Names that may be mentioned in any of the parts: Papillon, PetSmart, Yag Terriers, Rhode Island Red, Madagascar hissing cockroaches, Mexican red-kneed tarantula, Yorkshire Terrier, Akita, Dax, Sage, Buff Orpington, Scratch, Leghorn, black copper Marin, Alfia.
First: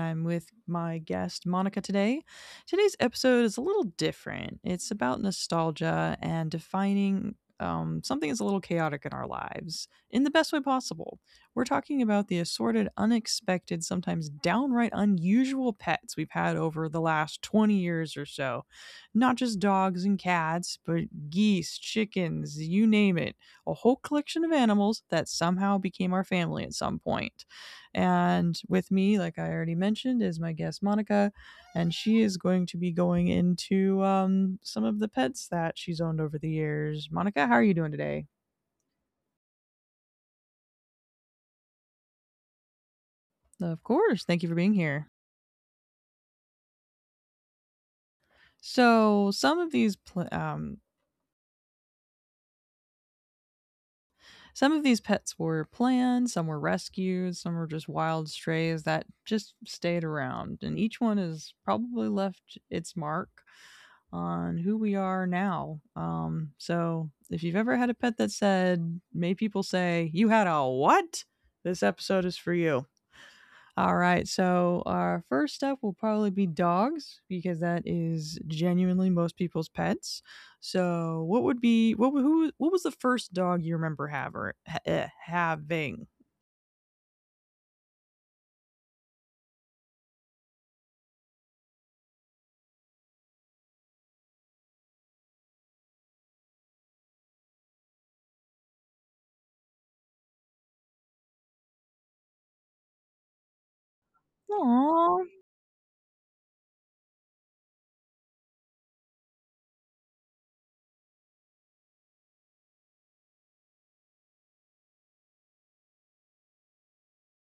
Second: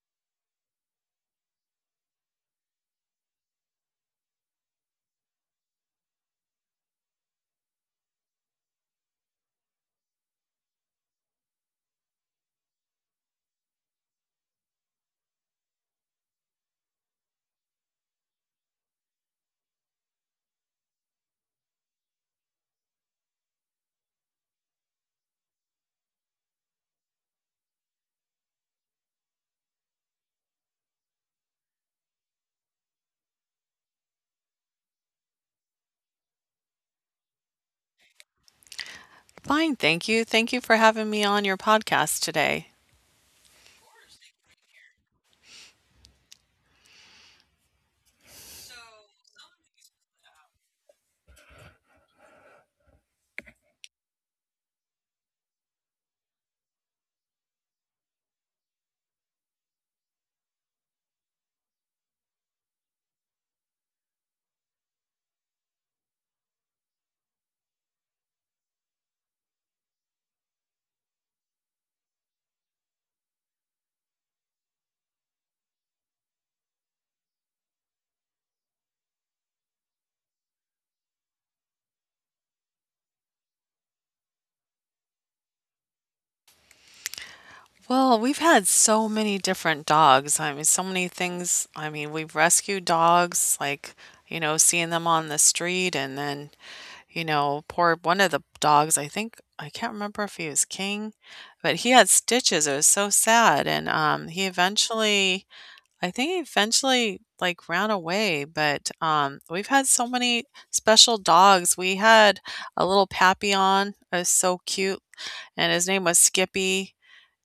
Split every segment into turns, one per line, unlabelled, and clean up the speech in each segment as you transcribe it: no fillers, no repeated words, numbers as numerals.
I'm with my guest Monica today. Today's episode is a little different. It's about nostalgia and defining something that's a little chaotic in our lives in the best way possible. We're talking about the assorted, unexpected, sometimes downright unusual pets we've had over the last 20 years or so. Not just dogs and cats, but geese, chickens, you name it. A whole collection of animals that somehow became our family at some point. And with me, like I already mentioned, is my guest Monica, and she is going to be going into some of the pets that she's owned over the years. Monica, how are you doing today?
Fine, thank you. Thank you for having me on your podcast today.
Of course, thank you for being here. So some of these pets were planned, some were rescued, some were just wild strays that just stayed around, and each one has probably left its mark on who we are now. So if you've ever had a pet that said, made people say, you had a what? This episode is for you. All right. So our first up will probably be dogs because that is genuinely most people's pets. So what would be what who what was the first dog you remember having?
Well, we've had so many different dogs. I mean, so many things. I mean, we've rescued dogs, like, you know, seeing them on the street, and then, you know, poor one of the dogs, I think, I can't remember if he was King, but he had stitches. It was so sad. And he
Aww.
eventually I think he eventually, like, ran away, but, we've had so many special dogs. We had a little Papillon. It was so cute, and his name was Skippy,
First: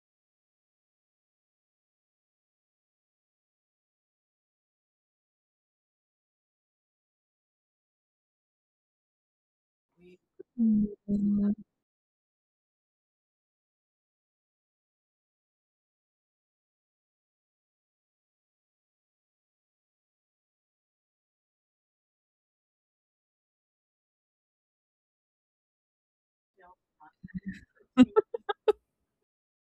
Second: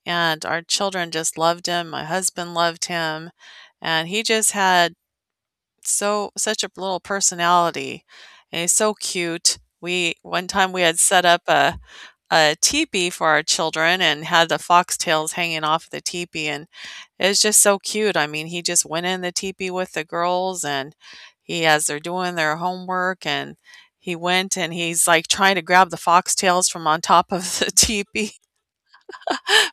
and our children just loved him, my husband loved him, and he just had so such a little personality, and he's so cute. We one time we had set up a teepee for our children and had the foxtails hanging off the teepee, and it was just so cute. I mean, he just went in the teepee with the girls, and he as they're doing their homework, and he went and he's like trying to grab the foxtails from on top of the teepee.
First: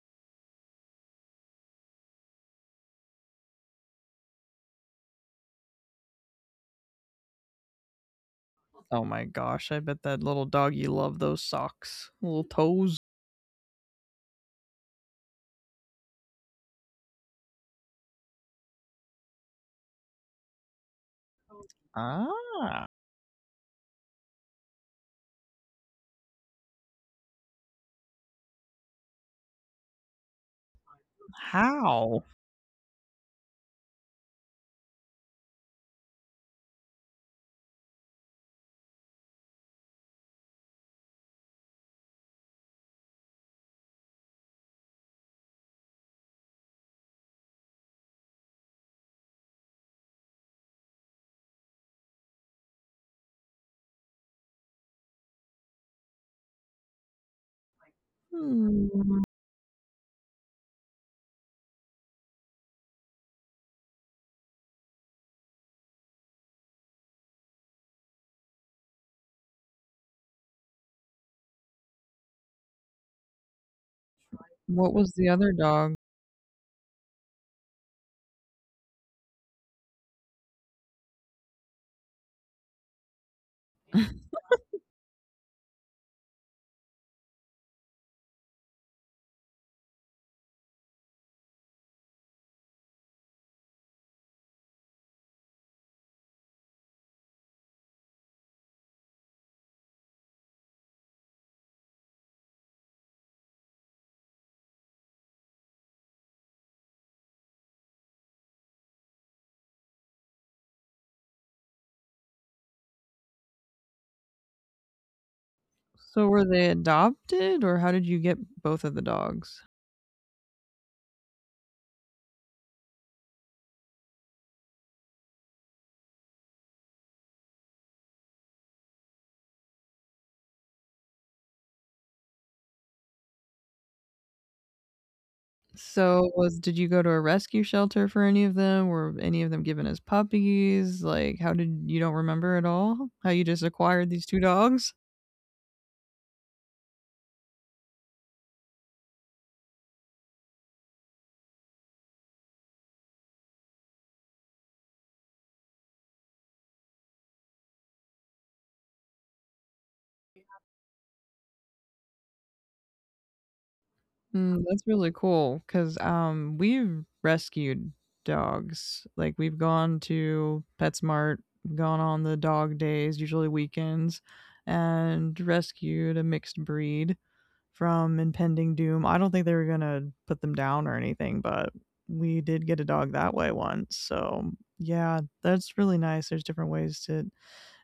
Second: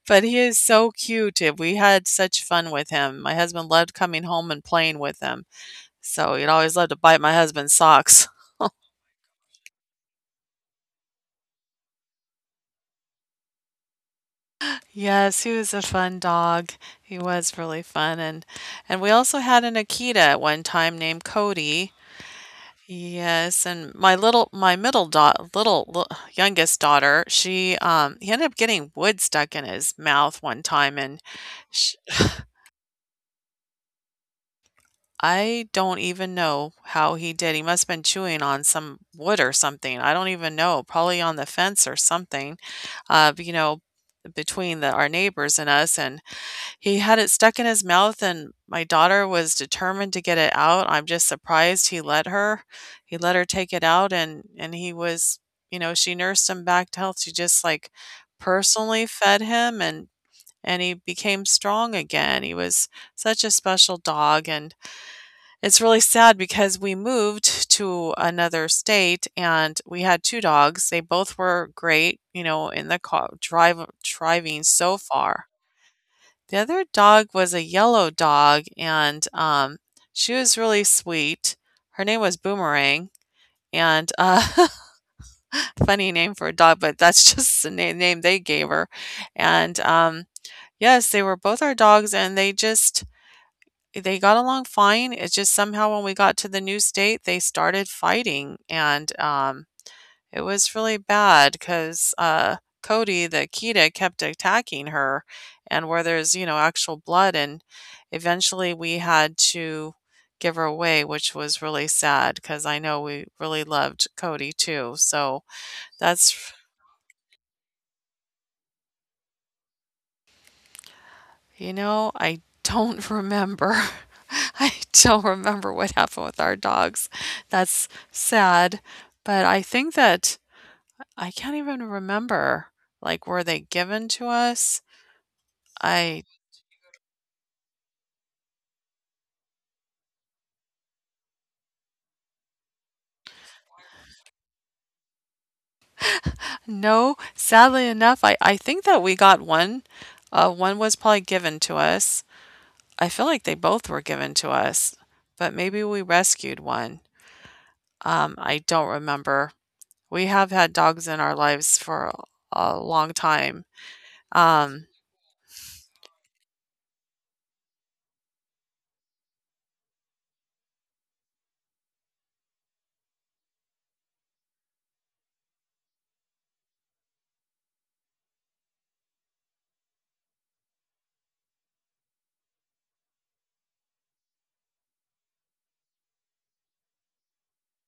But he is so cute. And We had such fun with him. My husband loved coming home and playing with him. So he'd always love to bite my husband's socks.
Oh my gosh, I bet that little doggy loved those socks, little toes.
Yes, he was a fun dog. He was really fun and we also had an Akita at one time named Cody.
Ah.
Yes, and my middle dot little, youngest daughter, she he ended up getting wood stuck in his mouth one time and sh
How?
I don't even know how he did. He must have been chewing on some wood or something. I don't even know, probably on the fence or something. But, you know, between our neighbors and us and he had it stuck in his mouth, and my daughter was determined to get it out. I'm just surprised he let her. He let her take it out, and he was, you know, she nursed him back to health. She just like personally
Hmm.
fed him, and he became strong again. He was such a special dog, and it's really sad because we moved to another state, and we had two dogs. They both were great, you know, in the car drive driving
What
so
was the
far.
other dog?
The other dog was a yellow dog, and, she was really sweet. Her name was Boomerang, and, funny name for a dog, but that's just the na name they gave her, and, yes, they were both our dogs, and they just they got along fine. It's just somehow when we got to the new state, they started fighting, and, it was really bad because uh, Cody, the cheetah, kept attacking her, and where there's, you know, actual blood, and eventually we had to give her away, which was really sad because I know we really loved Cody too, so
So were
that's
they adopted, or how did you get both of the dogs?
you know, I don't remember. I don't remember what happened with our dogs. That's sad, but I think that I can't even remember, like, were they given to us? I
So was did you go to a rescue shelter for any of them? Were any of them given as puppies? Like, how did you don't remember at all? How you just acquired these two dogs?
no, sadly enough, I think that we got one. One was probably given to us. I feel like they both were given to us, but maybe we rescued one. I don't remember. We have had dogs in our lives for a long time.
That's
Um,
really cool because we've rescued dogs. Like, we've gone to PetSmart, gone on the dog days, usually weekends, and rescued a mixed breed from impending doom. I don't think they were gonna put them down or anything, but we did get a dog that way once. So yeah, that's really nice. There's different ways to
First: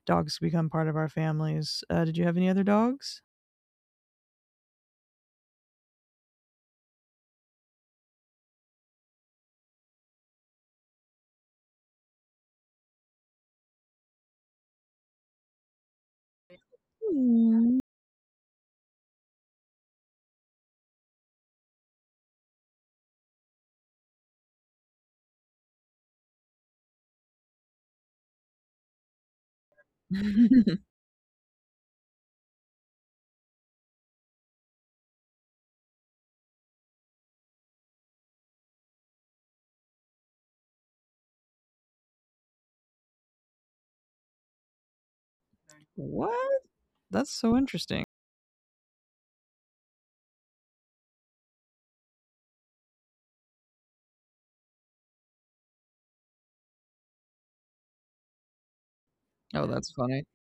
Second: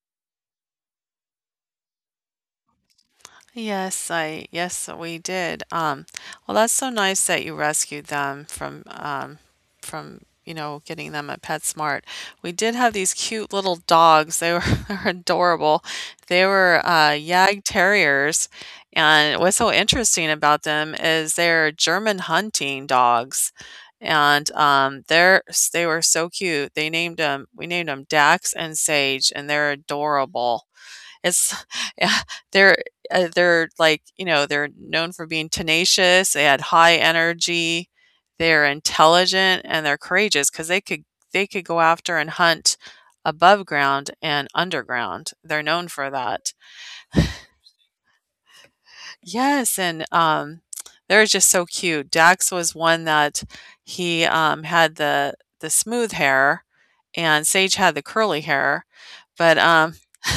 dogs become part of our families. Did you have any other dogs?
Yes, I yes, we did. Well, that's so nice that you rescued them from you know getting them at PetSmart. We did have these cute little dogs. They were they were adorable. They were Yag
Aw.
Terriers, and what's so interesting about them is they're German hunting dogs, and they're they were so cute. They named them we named them Dax and Sage, and they're adorable. It's yeah, they're they're like, you know, they're known for being tenacious, they had high energy, they're intelligent, and they're courageous because they could go after and hunt above ground and underground. They're known for
What?
that.
That's so interesting.
Yes, and, they're just so cute. Dax was one that he, had the smooth hair, and Sage had the curly hair,
Oh,
but,
that's funny.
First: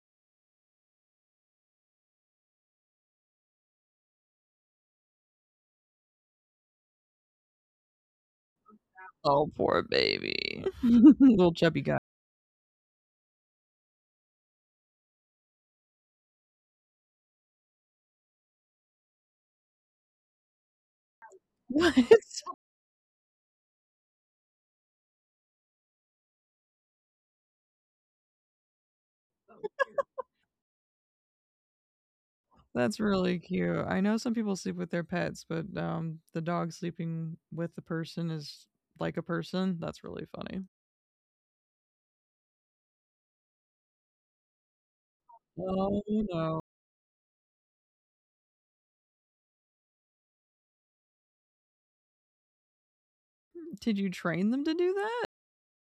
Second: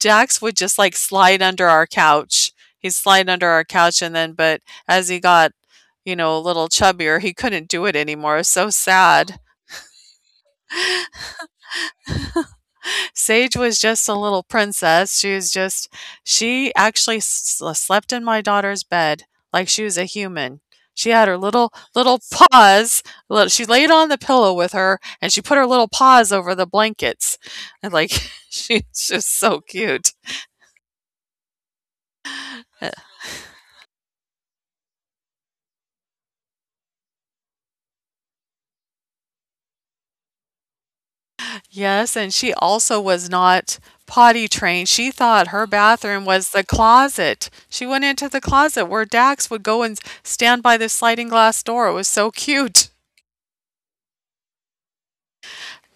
Jax would just like slide under our couch. He'd slide under our couch and then but as he got, you know, a little chubbier, he couldn't do it anymore. It was so sad.
Oh, poor baby. Little chubby guy.
Sage was just a little princess. She was just she actually slept in my daughter's bed like she was a human. She had her
What?
little paws. Little, she laid on the pillow with her, and she put her little paws over the blankets, and like she's just so cute.
That's really cute. I know some people sleep with their pets, but the dog sleeping with the person is like a person. That's really funny.
Yes, and she also was not potty trained. She thought her
Oh,
bathroom was the
no.
closet. She went into the closet where Dax would go and stand by the sliding glass door. It was so cute.
Did you train them to do that?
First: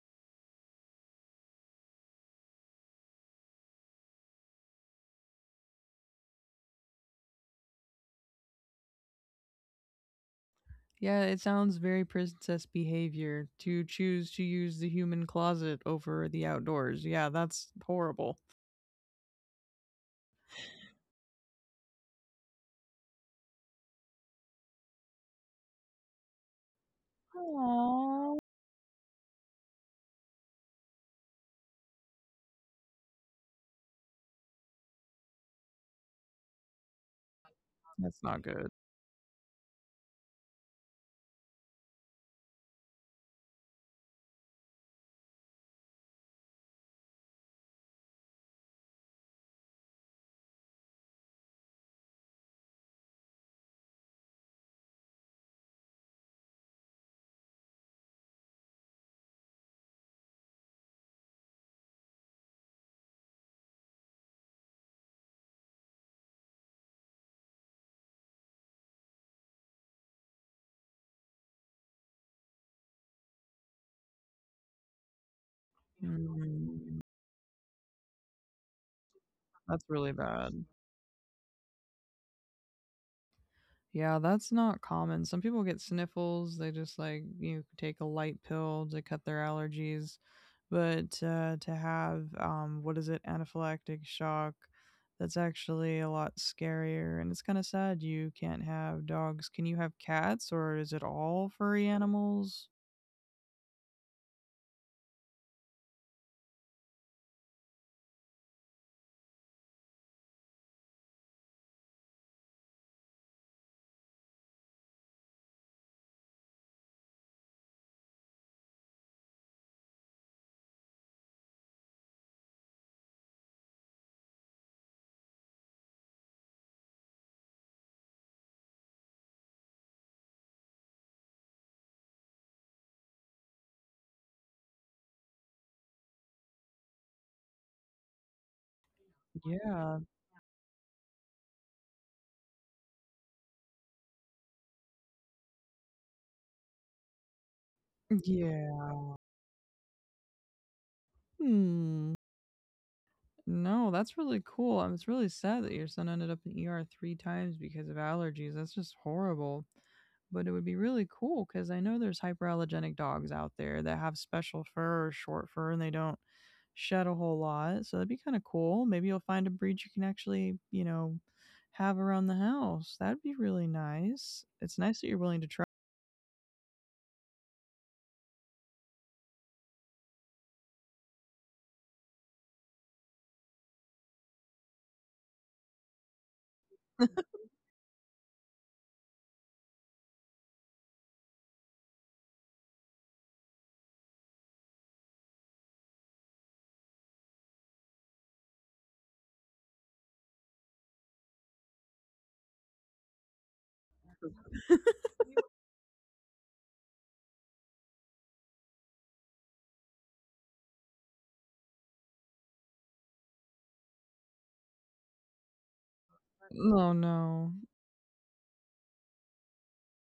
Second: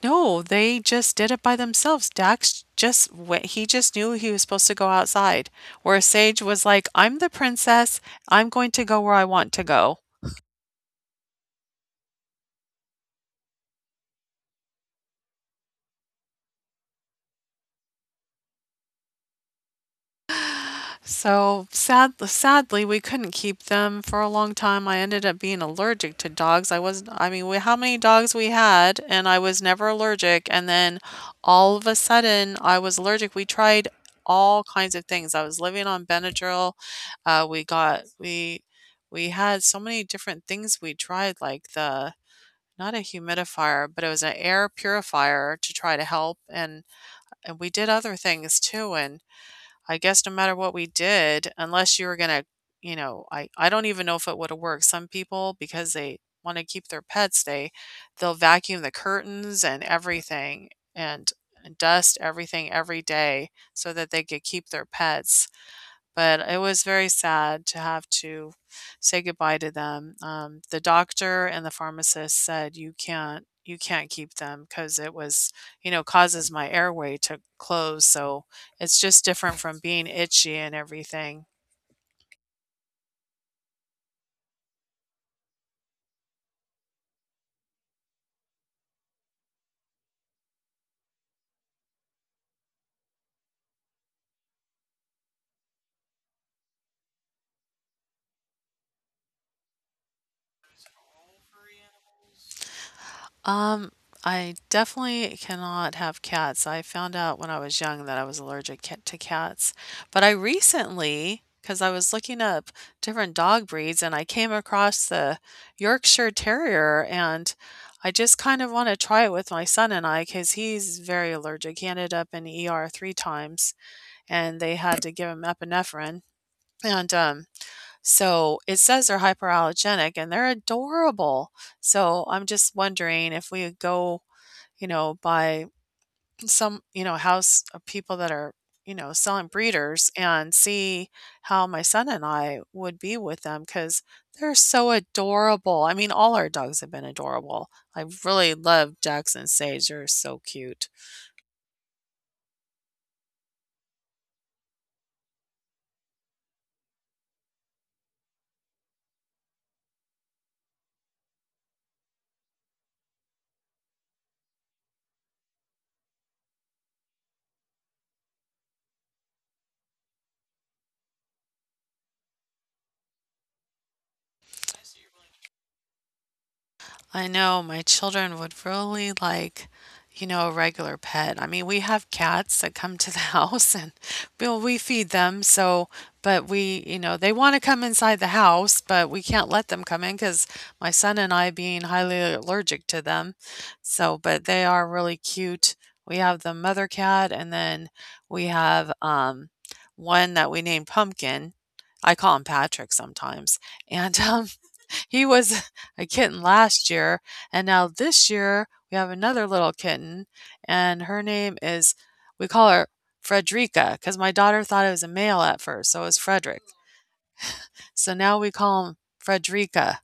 No, they just did it by themselves. Dax just went, he just knew he was supposed to go outside. Where Sage was like, I'm the princess. I'm going to go where I want to go.
Yeah, it sounds very princess behavior to choose to use the human closet over the outdoors. Yeah, that's horrible.
So sad, sadly, we couldn't keep them for a long time. I ended up being allergic to dogs. I was, I mean, we, how many dogs
Aw.
we had, and I was never allergic. And then all of a sudden, I was allergic. We tried all kinds of things. I was living on Benadryl. We got,
That's not good.
we had so many different things we tried, like not a humidifier, but it was an air purifier to try to help. And we did other things too. And, I guess no matter what we did, unless you were gonna, you know, I don't even know if it would have worked. Some people, because they want to keep their pets, they'll vacuum the curtains and everything and dust everything every day so that they could keep their pets, but it was very sad to have to say goodbye to them. The doctor and the pharmacist said you can't keep them because it was you know causes my
Mm,
airway to close, so it's just different from
that's
being
really
itchy
bad.
and everything.
Yeah, that's not common. Some people get sniffles. They just like you take a light pill to cut their allergies, but to have what is it, anaphylactic shock? That's actually a lot scarier, and it's kind of sad. You can't have dogs. Can you have cats, or is it all furry animals?
Um, I definitely cannot have cats. I found out when I was young that I was allergic to cats, but I recently, because I was looking up different dog breeds, and I came across the Yorkshire Terrier, and I just kind of want to try it with my son and I because he's very allergic. He ended up in ER three times, and they had to give him epinephrine. And so it says they're hyperallergenic and they're adorable. So I'm just wondering if we go you know, by some, you know, house of people that are, you know, selling
Yeah,
breeders and see how my son and I would be with them because they're so adorable. I mean, all our dogs have been adorable. I really love
yeah.
Jackson Sage. They're so cute.
Hmm. No, that's really cool. I It's really sad that your son ended up in ER three times because of allergies. That's just horrible. But it would be really cool because I know there's hyperallergenic dogs out there that have special fur or short fur and they don't shed a whole lot. So that'd be kind of cool. Maybe you'll find a breed you can actually, have around the house. That'd be really nice. It's nice that you're willing to try.
I know my children would really like, you know, a regular pet. I mean, we have cats that come to the house, and we feed them. So, but we, you know, they want to come inside the house, but we can't let them come in because my son and I being highly allergic to them. So, but they are really cute. We have the mother cat, and then we have one that we named Pumpkin. I call him Patrick sometimes. And he was a kitten last year, and now this year we have another little kitten, and her name is, we call her Frederica because my daughter thought it was a male at first, so it was Frederick.
Oh no.
So now we call him Frederica.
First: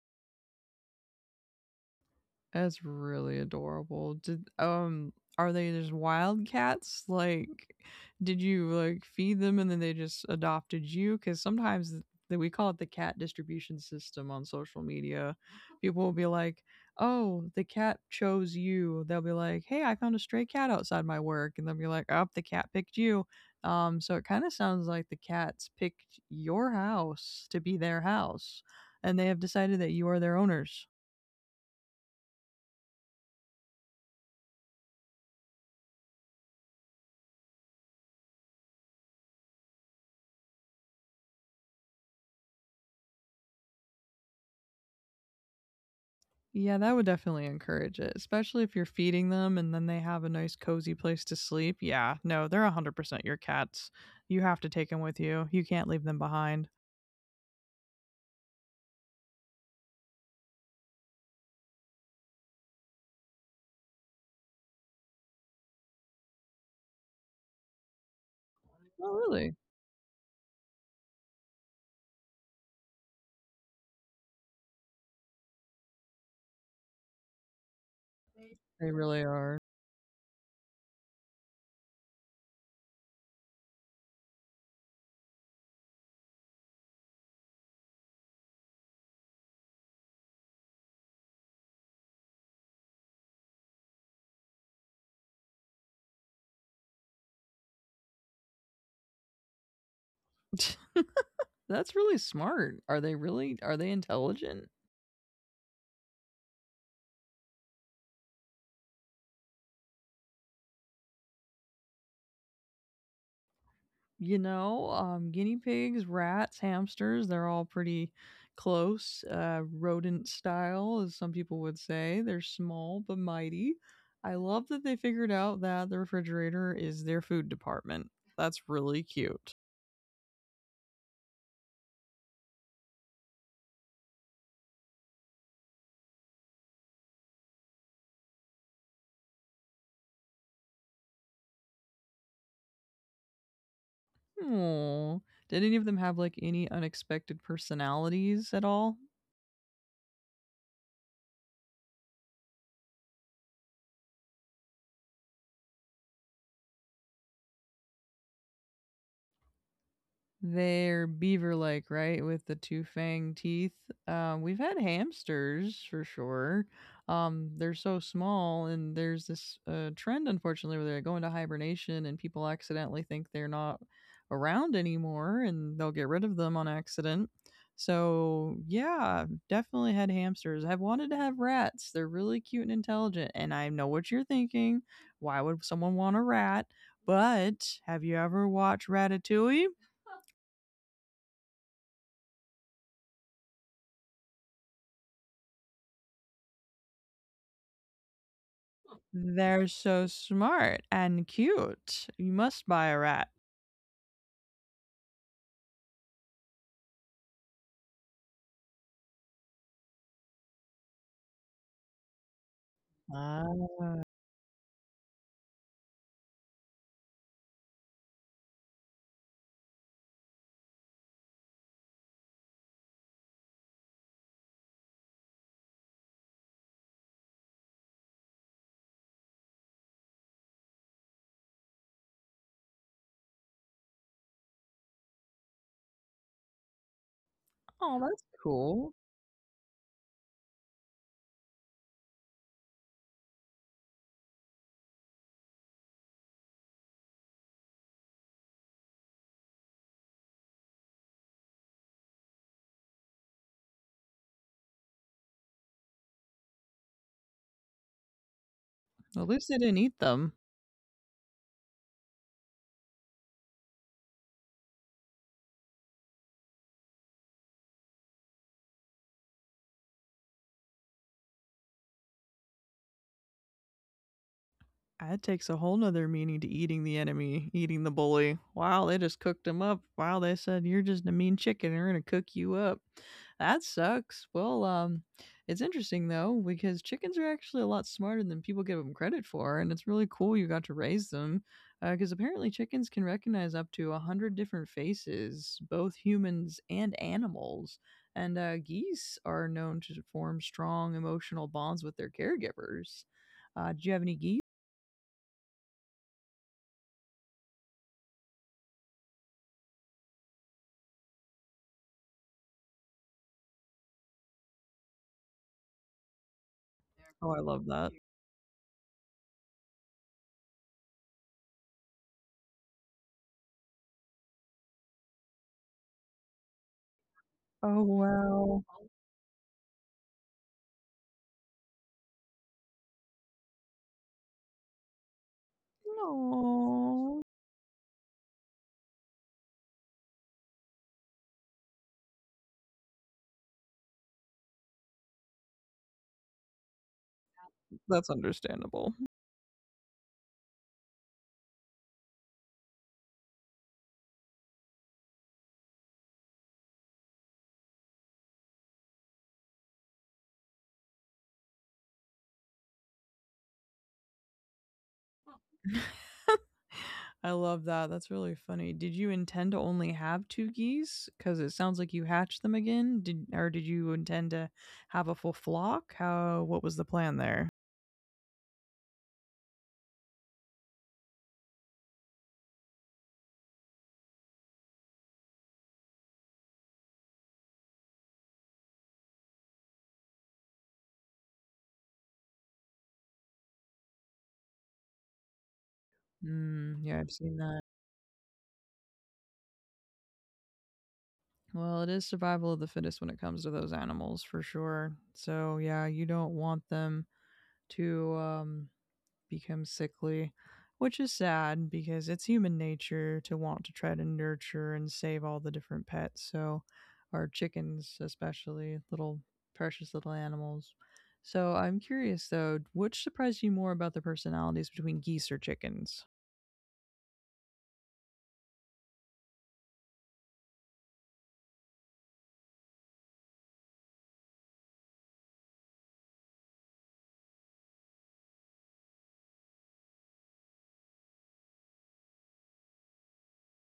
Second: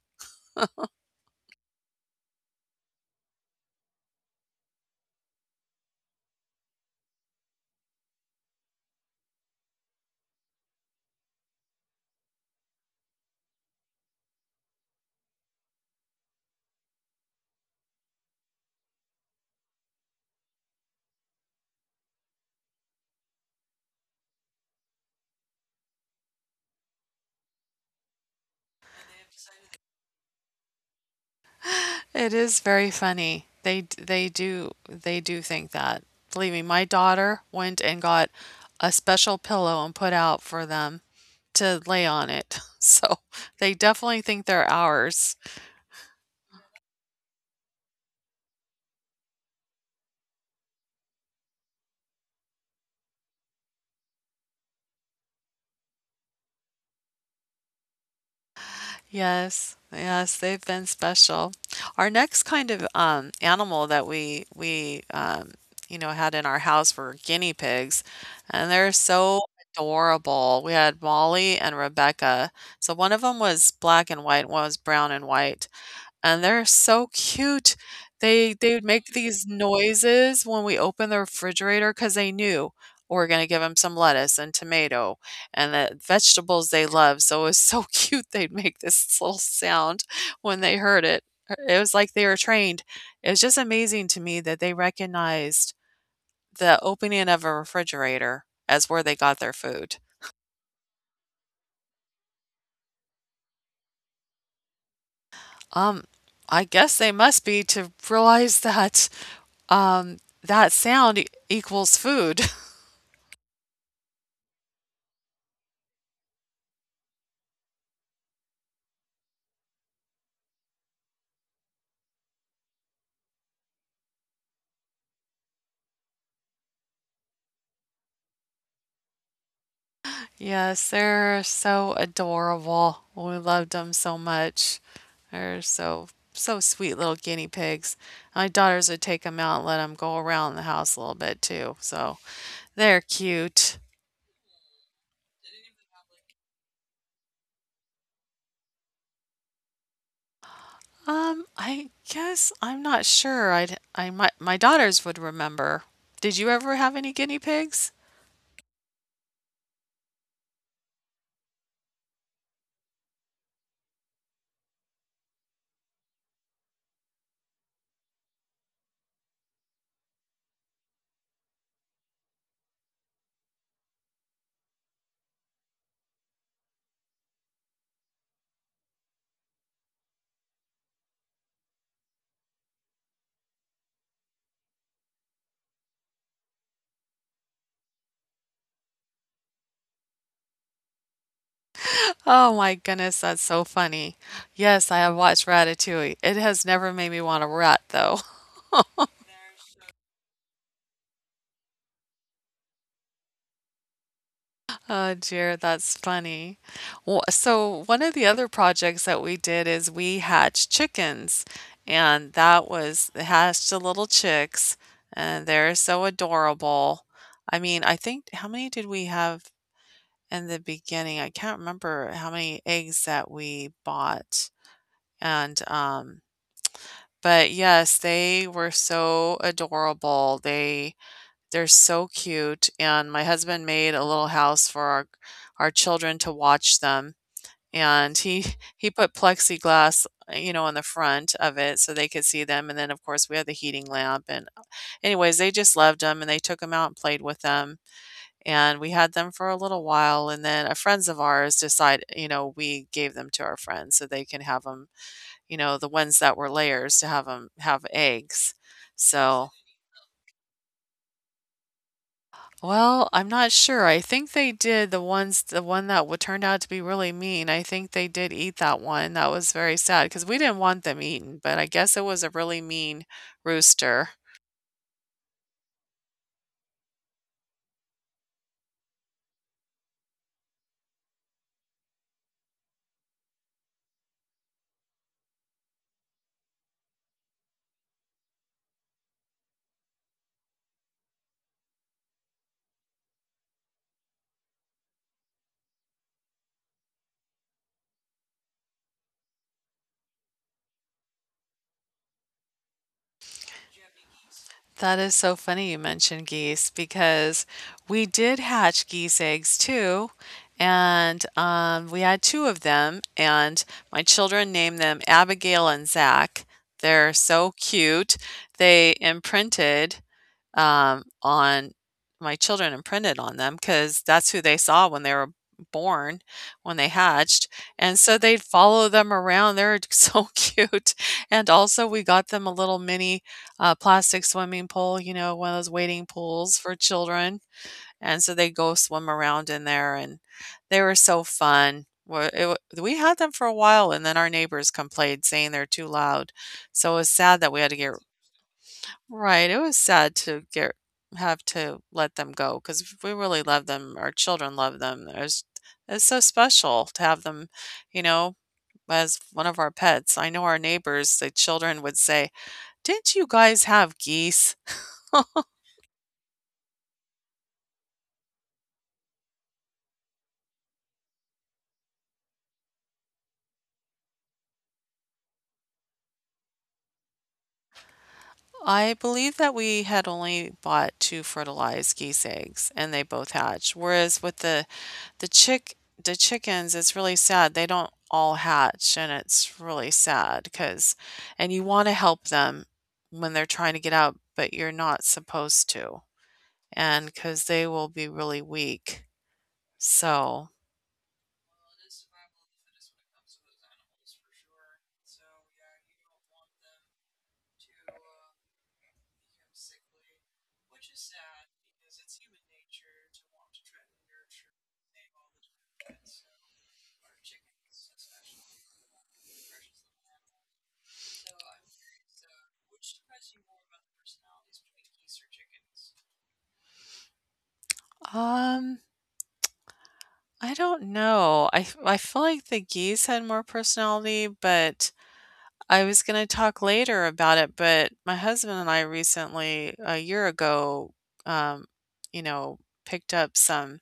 That's really adorable. Did are they just wild cats? Like, did you like feed them and then they just adopted you, cuz sometimes that we call it the cat distribution system on social media. People will be like, "Oh, the cat chose you." They'll be like, "Hey, I found a stray cat outside my work." And they'll be like, "Oh, the cat picked you." So it kind of sounds like the cats picked your house to be their house and they have decided that you are their owners.
It is very funny. They do they do think that. Believe me, my daughter went and got a special pillow and put out for them to lay on it. So they definitely think they're ours.
Yeah, that would definitely encourage it, especially if you're feeding them and then they have a nice cozy place to sleep. Yeah, no, they're 100% your cats. You have to take them with you. You can't leave them behind.
Yes, yes, they've been special. Our next kind of animal that we you know had in our house were guinea pigs, and they're
Oh,
so
really?
adorable. We had Molly and Rebecca. So one of them was black and white, one was brown and white, and they're so cute. They would
They
make
really
these
are.
noises when we opened the refrigerator because they knew we're gonna give them some lettuce and tomato and the vegetables they love, so it was so cute they'd make this little sound when they heard it. It was like they were trained. It was just amazing to me that they recognized the opening of a refrigerator as where they got their food.
That's really smart. Are they intelligent?
Um, I guess they must be to realize that um that sound equals food.
You know, guinea pigs, rats, hamsters, they're all pretty close. Rodent style, as some people would say. They're small but mighty. I love that they figured out that the refrigerator is their food department. That's really cute.
Yes, they're so adorable. We loved them so much. They're so so sweet little guinea pigs. My daughters would take them out and let them go around the house a little bit too, so they're cute.
Aww. Did any of them have like any unexpected personalities at all?
I guess I'm not sure. I might my daughters would remember. Did you ever have any guinea pigs?
They're beaver like, right? With the two fang teeth. We've had hamsters for sure. They're so small, and there's this trend, unfortunately, where they go into hibernation and people accidentally think they're not around anymore and they'll get rid of them on accident. So, yeah, definitely had hamsters. I've wanted to have rats. They're really cute and intelligent. And I know what you're thinking. Why would someone want a rat? But have you ever watched Ratatouille?
Oh my goodness, that's so funny. Yes, I have watched Ratatouille. It has never made me want a rat though.
They're so smart and cute. You must buy a rat.
Oh dear, that's funny. So one of the other projects that we did is we hatched chickens, and that was they hatched the
Ah.
little chicks, and they're so adorable. I mean, I think how many did we have in the beginning? I can't remember how many eggs that we bought. And but yes, they were so adorable. They're so cute, and my husband made a little house for our children to watch them,
Oh,
and
that's
he he
cool.
put plexiglass, you know, on the front of it so they could see them, and then, of course, we had the heating lamp, and anyways, they just loved them, and they took them out and played with them, and we had them for a little while, and then a friends of ours decide you know, we gave them to our friends so they can have them, you know, the ones that were layers to have them have eggs.
At
So
least they didn't eat them.
well, I'm not sure. I think they did the one that w turned out to be really mean. I think they did eat that one. That was very sad because we didn't want them eaten, but I guess it was a really mean rooster.
That takes a whole nother meaning to eating the enemy, eating the bully. Wow, they just cooked him up. Wow, they said, you're just a mean chicken. We're gonna cook you up. That sucks. Well, it's interesting though because chickens are actually a lot smarter than people give them credit for, and it's really cool you got to raise them. Because apparently chickens can recognize up to 100 different faces, both humans and animals. And geese are known to form strong emotional bonds with their caregivers. Do you have any geese?
That is so funny you mentioned geese because we did hatch geese eggs too. And We had two of them, and my children named them Abigail and Zach. They're
Oh, I
so
love that.
cute. They imprinted on my children imprinted on them because that's who they saw when they were born, when they hatched.
Oh,
And so they'd
wow.
follow them around. They're so cute. And also, we got them a little mini a plastic swimming pool, you know, one of those wading pools for
No,
children, and so they go swim around in there, and they were so fun. Wha it wa We had them for a while, and then our neighbors complained saying they're too loud, so it was sad that we had to get
that's understandable.
right, it was sad to get have to let them go because we really love them, our children love them, there's it's so special to have them, you know, as one of our pets. I know our neighbors, the children would say, "Didn't you guys have geese?"
I love that, that's really funny. Did you intend to only have 2 geese? Because it sounds like you hatched them again. Did you intend to have a full flock? How what was the plan there?
I believe that we had only bought two fertilized geese eggs and they both hatched. Whereas with the chick the chickens, it's really sad. They don't all hatch and it's really sad because and you want to help them when they're trying to get out, but you're not supposed to.
Mm, yeah,
And
I've seen
because
that.
they will be really weak. So
Well, it is survival of the fittest when it comes to those animals for sure. So, yeah, you don't want them to, um become sickly, which is sad because it's
human
human
nature
nature
to
to
want to
want to
try
try
to
to
nurture
nurture
and
and
save
save
all the
all the
time.
different
Right?
pets.
So
So,
our
our
chickens,
chickens,
especially,
especially
are
little
precious
precious
little
little
animals.
animals.
So
So,
I'm
I'm
curious,
curious though,
which
which
surprised you
surprised you
more
more
about the
about the
personalities
personalities
between
between
geese or
geese or
chickens?
chickens?
Um, I don't know. I feel like the geese had more personality, but I was going to talk later about it, but my husband and I recently a year ago um, you know, picked up some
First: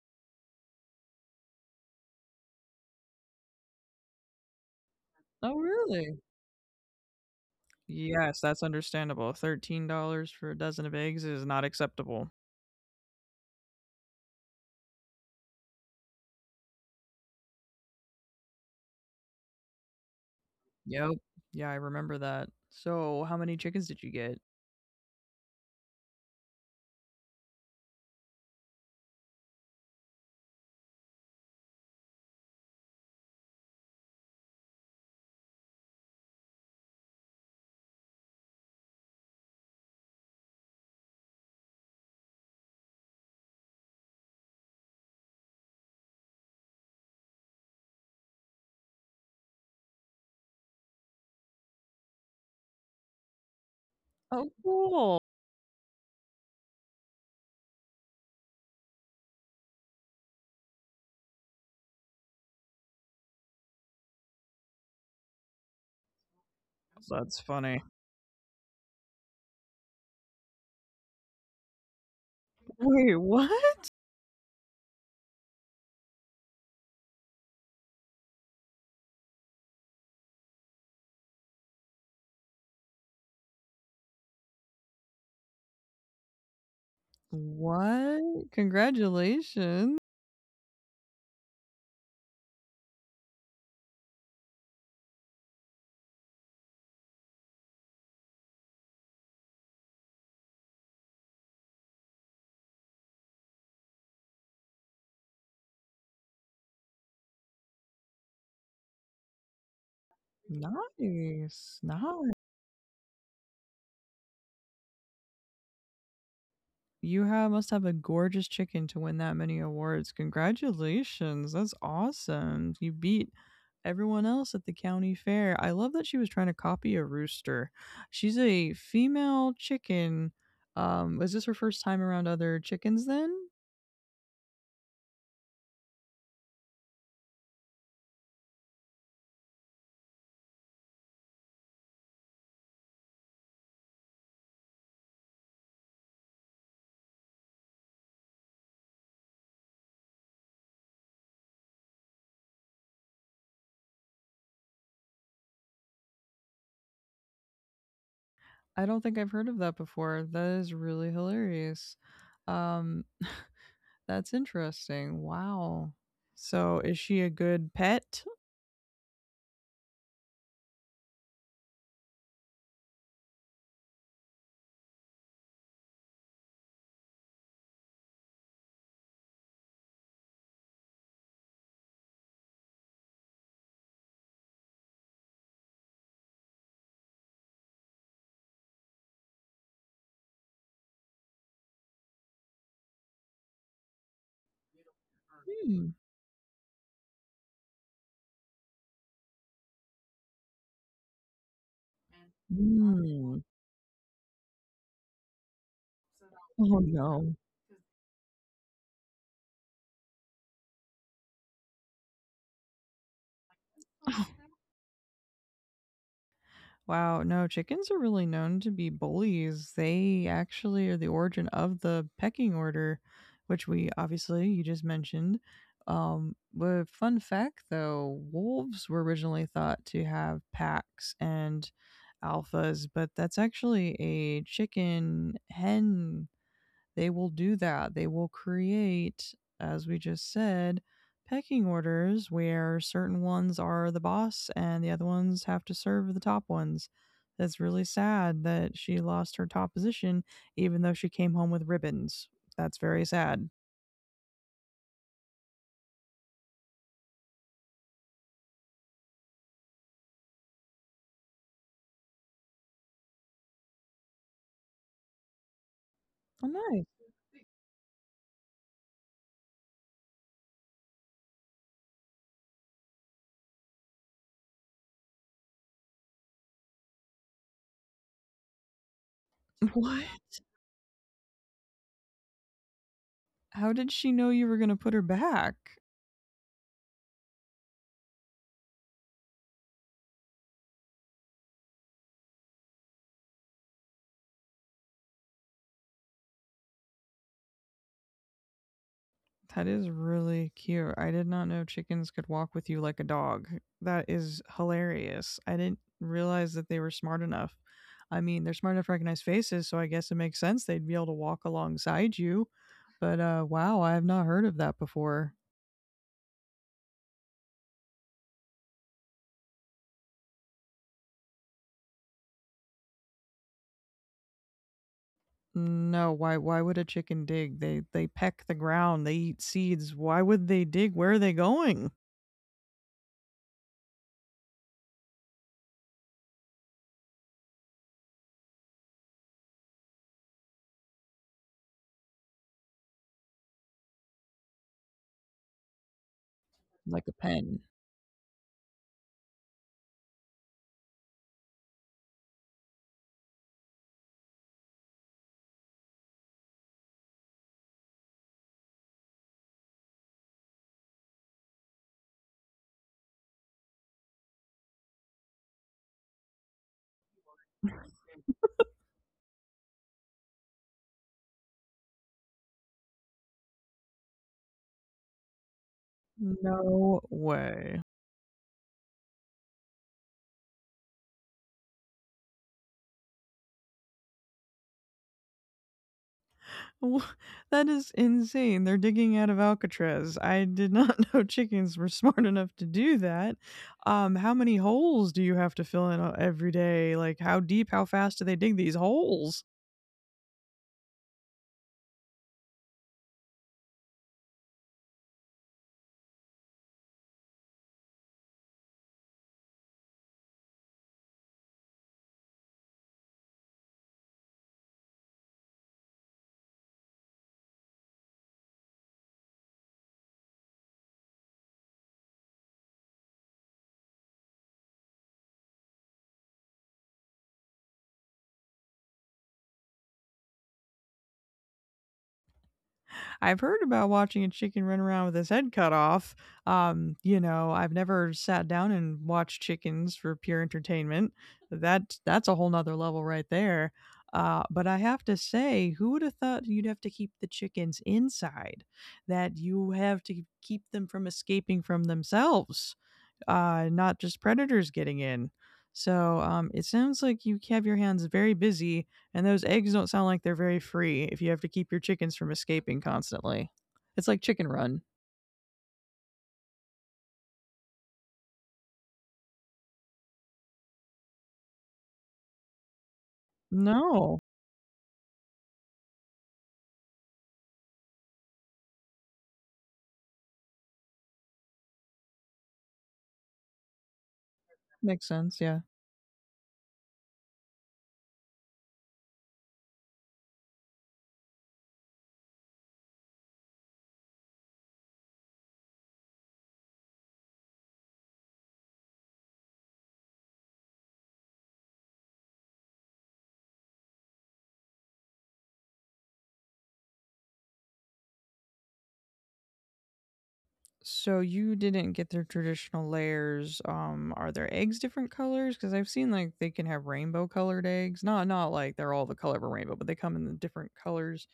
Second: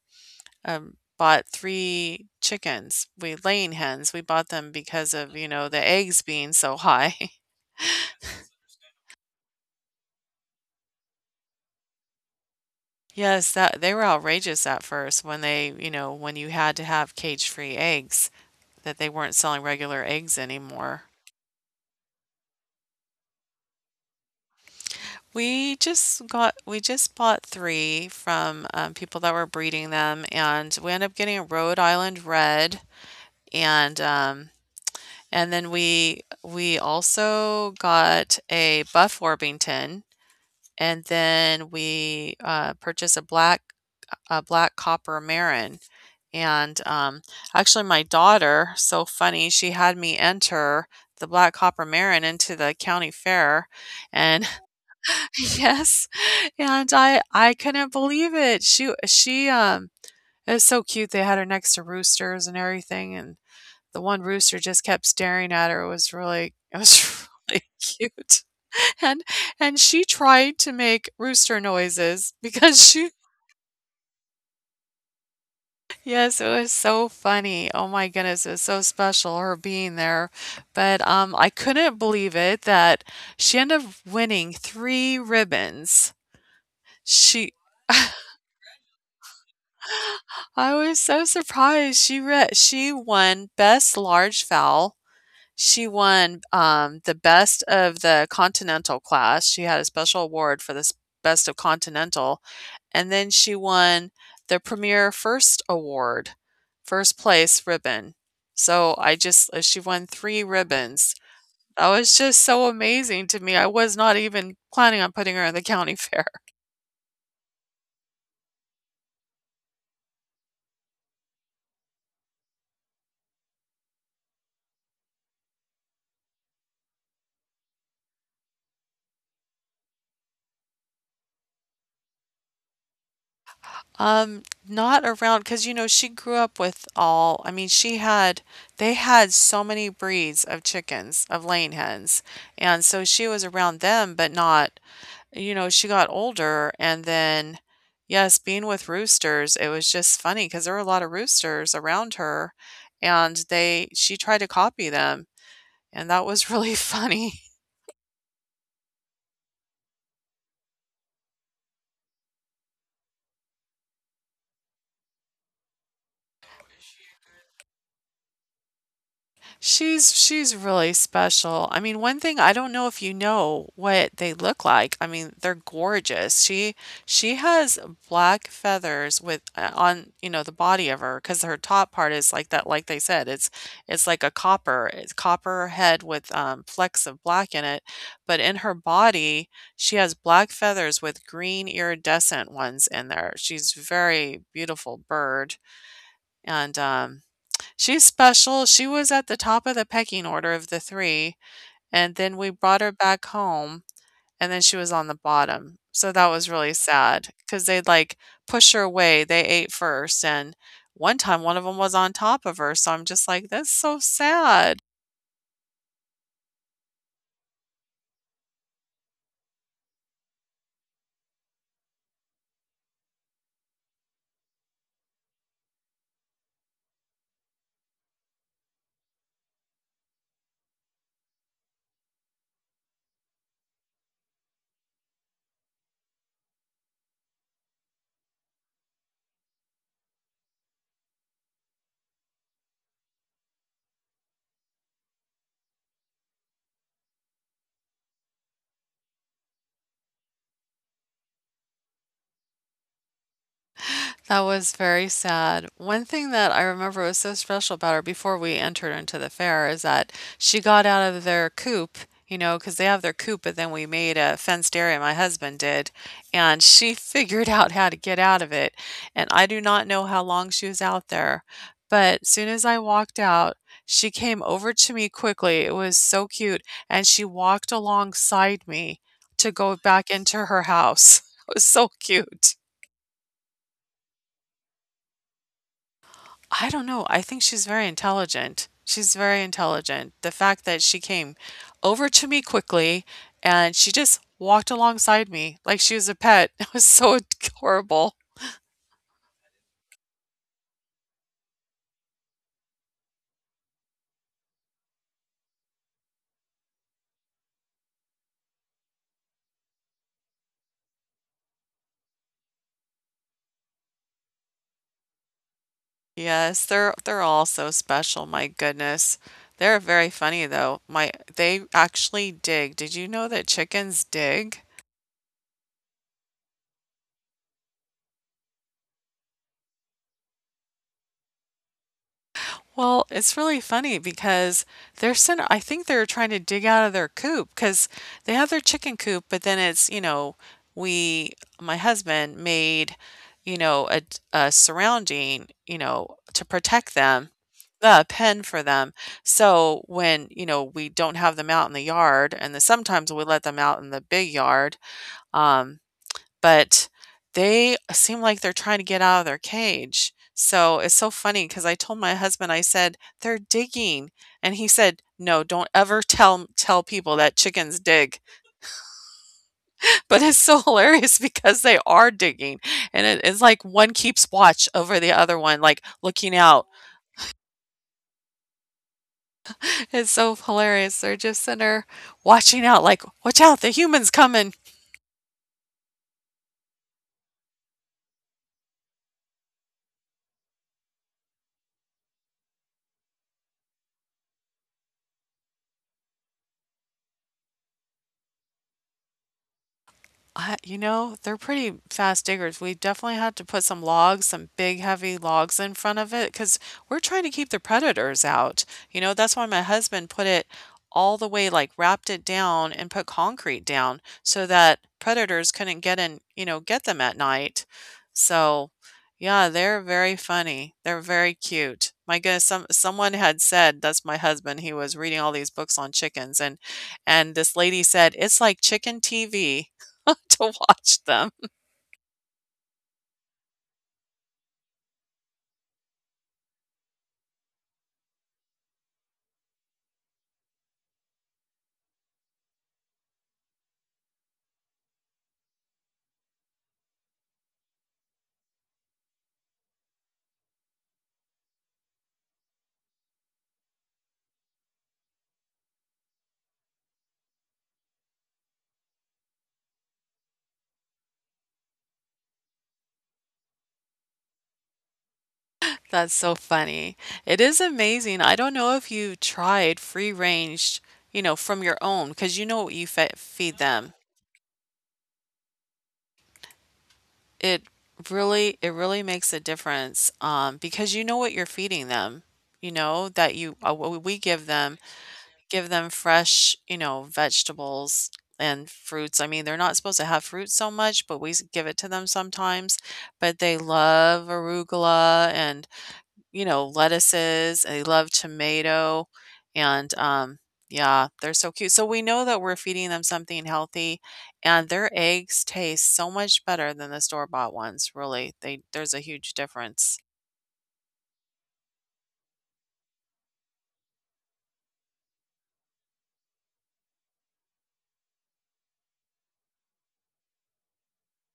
bought 3 chickens. We laying hens, we bought them because of, you
Oh,
know, the
really?
eggs being so high.
Yes, that's understandable. $13 for a dozen of eggs is not acceptable.
Yes, that they were outrageous at first when they, you know, when you had to have cage-free eggs, that they weren't selling regular eggs anymore.
Yep. Yeah, I remember that. So, how many chickens did you get?
We just bought 3 from, people that were breeding them, and we ended up getting a Rhode Island Red, and, um, and then we also got a Buff Orpington. And then we, purchased a black copper Marin, and, actually, my daughter so funny, she had me enter the black copper Marin into the county fair, and
Oh, cool.
yes, and I couldn't believe it. She it was so cute, they had her next to roosters and everything, and the one rooster just kept staring at her, it was really it was
That's
really
funny.
cute, and and she tried to make rooster noises because she
Wait, what?
yes it was so funny, oh my goodness it was so special her being there, but I couldn't believe it that she ended up winning three ribbons. She
What? Congratulations.
I was so surprised, she won best large fowl. She won, the best of the Continental class. She had a special award for this best of Continental, and then she won the Premier First Award, first place ribbon. So I just she won 3 ribbons.
Nice.
That was
Nice.
just so amazing to me. I was not even planning on putting her in the county fair.
You have must have a gorgeous chicken to win that many awards. Congratulations. That's awesome. You beat everyone else at the county fair. I love that she was trying to copy a rooster. She's a female chicken. Was this her first time around other chickens then?
Um, Not around because you know she grew up with all. I mean, she had they had so many breeds of chickens, of laying hens, and so she was around them, but not, you know, she got older and then yes, being with roosters, it was just funny because there were a lot of roosters around her and they she tried to copy them, and that was really funny.
I don't think I've heard of that before. That is really hilarious. Um That's interesting. Wow. So is she a good pet?
She's really special. I mean, one thing I don't know if you know what they look like. I mean, they're gorgeous. She has black feathers with on, you know, the body of her because her top part is like that like they said, it's like a copper, it's copper head with flecks of black in it, but in her body, she has black feathers with green iridescent ones in there. She's very beautiful bird,
Hmm.
and she's special. She was at the top of the pecking order of the 3, and then we brought her back
Mm.
home, and then she was on the bottom. So that was really
Oh,
sad
no.
because 'cause they'd, like, push her away. They ate first, and one time, one of them was on top of her, so I'm just like, "That's so sad."
Wow, no, chickens are really known to be bullies. They actually are the origin of the pecking order, which we obviously you just mentioned. But fun fact though, wolves were originally thought to have packs and alphas, but that's actually a chicken hen they will do that. They will create, as we just said, pecking orders where certain ones are the boss and the other ones have to serve the top ones. That's really sad that she lost her top position, even though she came home with ribbons. That's very sad.
That was very sad. One thing that I remember was so special about her before we entered into the fair is that she got out of their coop, you know, because they have their coop, but then we made a fenced area, my husband did,
Oh,
and
nice.
she figured out how to get out of it. And I do not know how long she was out there, but soon as I walked out, she came over to me quickly. It was so cute, and she walked alongside me to go
What?
back into her house. It was so cute.
How did she know you were going to put her back?
I don't know. I think she's very intelligent. She's very intelligent. The fact that she came over to me quickly and she just walked alongside me like she was a pet. It was so adorable.
That is really cute. I did not know chickens could walk with you like a dog. That is hilarious. I didn't realize that they were smart enough. I mean, they're smart enough to recognize faces, so I guess it makes sense they'd be able to walk alongside you. But wow, I have not heard of that before.
Yes, they're all so special. My goodness. They're very funny though. My they actually dig. Did you know that chickens dig?
No, why? Why would a chicken dig? They peck the ground. They eat seeds. Why would they dig? Where are they going?
Well, it's really funny because they're sent, I think they're trying to dig out of their coop because they have their chicken coop, but then it's, you know, we, my husband made, you know, a surrounding, you know, to protect
Like a
them,
pen.
a pen for them. So when, you know, we don't have them out in the yard and then sometimes we let them out in the big yard, um, but they seem like they're trying to get out of their cage. So it's so funny because I told my husband, I said, "They're digging." And he said, "No, don't ever tell people that chickens dig." But it's so hilarious because they are digging, and it it's like one keeps watch over the other one, like, looking out.
No way.
It's so hilarious. They're just sitting there watching out like, "Watch out, the human's coming."
Wha- That is insane. They're digging out of Alcatraz. I did not know chickens were smart enough to do that. How many holes do you have to fill in every day? Like, how deep, how fast do they dig these holes?
I you know, they're pretty fast diggers. We definitely had to put some logs, some big heavy logs in front of it, because 'cause we're trying to keep the predators out. You know, that's why my husband put it all the way, like wrapped it down and put concrete down so that predators couldn't get in, you know, get them at night. So, yeah, they're very funny. They're very cute. My goodness, someone had said, that's my husband, he was reading all these books on chickens and this lady said, "It's like chicken TV." to watch them.
I've heard about watching a chicken run around with his head cut off. You know, I've never sat down and watched chickens for pure entertainment. That's a whole nother level right there. But I have to say, who would have thought you'd have to keep the chickens inside? That you have to keep them from escaping from themselves? Not just predators getting in. So it sounds like you have your hands very busy, and those eggs don't sound like they're very free if you have to keep your chickens from escaping constantly. It's like chicken run.
That's so funny. It is amazing. I don't know if you tried free range, you know, from your own, because you know what you fe feed them.
No,
It it really makes a difference, because you know what you're feeding them. You know that you what we
makes sense. Yeah.
give them fresh, you know, vegetables and fruits. I mean, they're not supposed to have fruit so much, but give it to them sometimes. But they love arugula and you know, lettuces, they love tomato, and, yeah, they're so cute. So we know that we're feeding them something healthy, and their eggs taste so much better than the store-bought ones, really. They There's a huge difference.
So you didn't get their traditional layers. Are their eggs different colors? Because I've seen like they can have rainbow colored eggs. Not like they're all the color of a rainbow, but they come in the different colors.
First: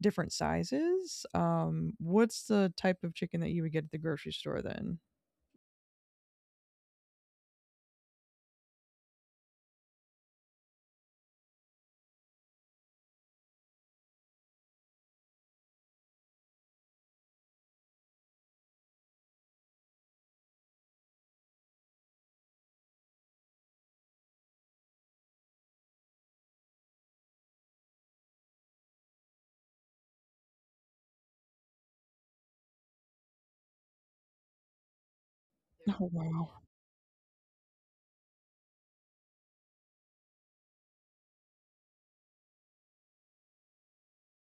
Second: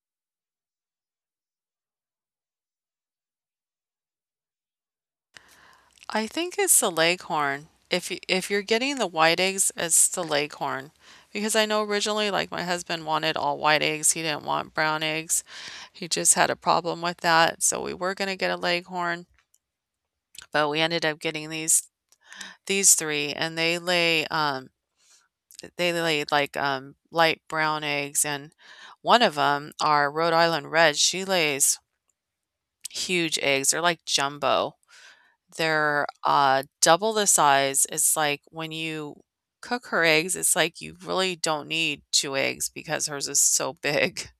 Different sizes? What's the type of chicken that you would get at the grocery store then?
I think it's the Leghorn. If you're getting the white eggs, it's the Leghorn. Because I know originally, like my husband wanted all white eggs. He didn't want brown eggs. He just had a problem with that. So we were gonna get a Leghorn, but we ended up getting these 3, and they lay, like, light brown eggs, and one of them, our Rhode Island Red, she lays huge eggs, they're like jumbo. They're,
Oh, wow.
double the size. It's like when you cook her eggs, it's like you really don't need 2 eggs because hers is so big.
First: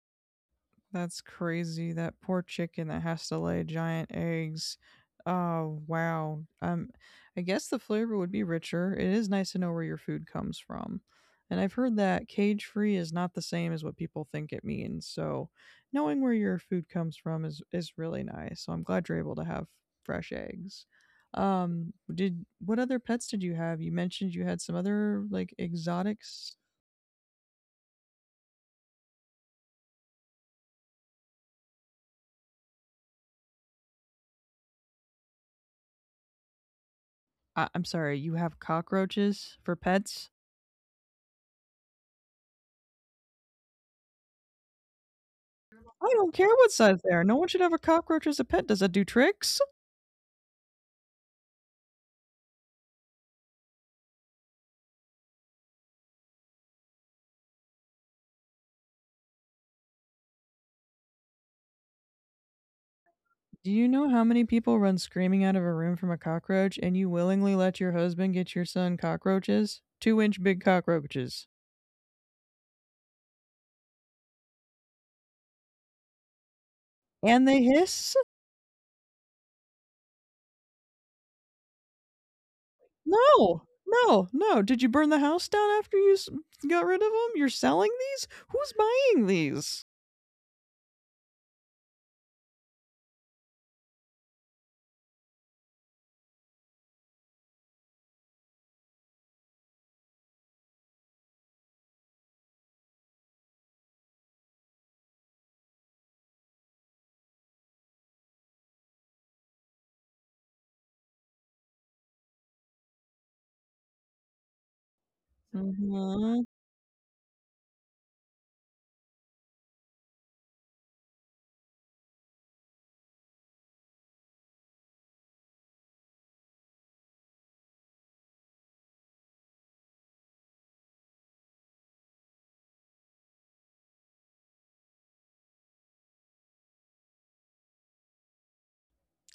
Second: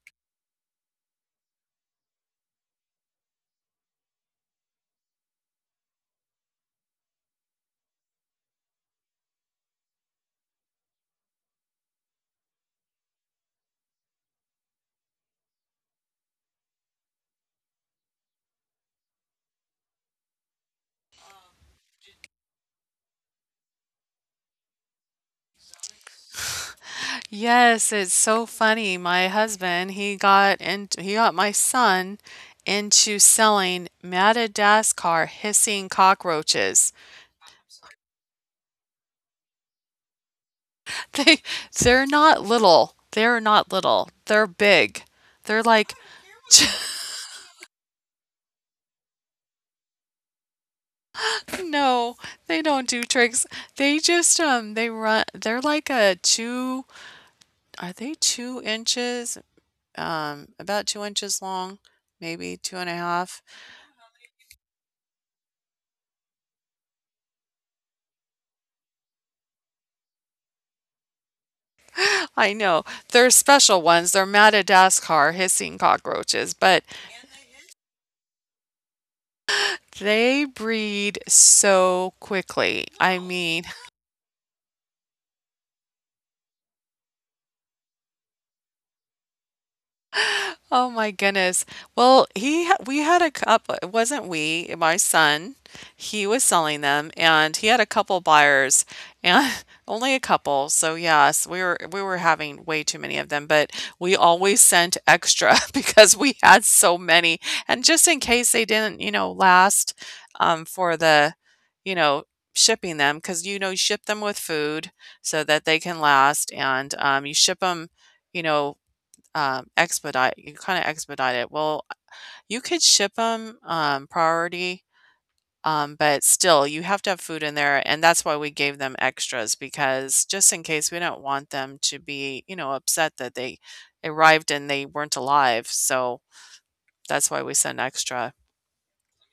That's crazy. That poor chicken that has to lay giant eggs. Oh, wow. I guess the flavor would be richer. It is nice to know where your food comes from. And I've heard that cage free is not the same as what people think it means. So knowing where your food comes from is really nice. So I'm glad you're able to have fresh eggs. Did What other pets did you have? You mentioned you had some other like exotics.
Yes, it's so funny. My husband, he got in. He got my son into selling Madagascar hissing cockroaches.
I'm sorry, you have cockroaches for pets?
They they're not little. They're big. They're like
I don't care what size they are. No one should have a cockroach as a pet. Does that do tricks?
no, they don't do tricks. They just they're like a two are they 2 inches? About 2 inches long, maybe two and a half.
Do you know how many people run screaming out of a room from a cockroach and you willingly let your husband get your son cockroaches? Two-inch big cockroaches.
I know. They're special ones. They're Madagascar hissing cockroaches, but
And they hiss?
they breed so quickly. I mean,
No, no, no. Did you burn the house down after got rid of them? You're selling these? Who's buying these?
oh my goodness. Well, we had a couple, wasn't we, my son, he was selling them and he had a couple buyers and only a couple. So yes, we were having way too many of them, but we always sent extra because we had so many. And just in case they didn't, you know, last for the, you know, shipping them because you know, you ship them with food so that they can
Mhm.
last and you ship them you know expedite you kinda expedite it. Well, you could ship 'em, priority, but still, you have to have food in there, and that's why we gave them extras because just in case, we don't want them to be, you know, upset that they arrived and they weren't alive, so that's why we send extra.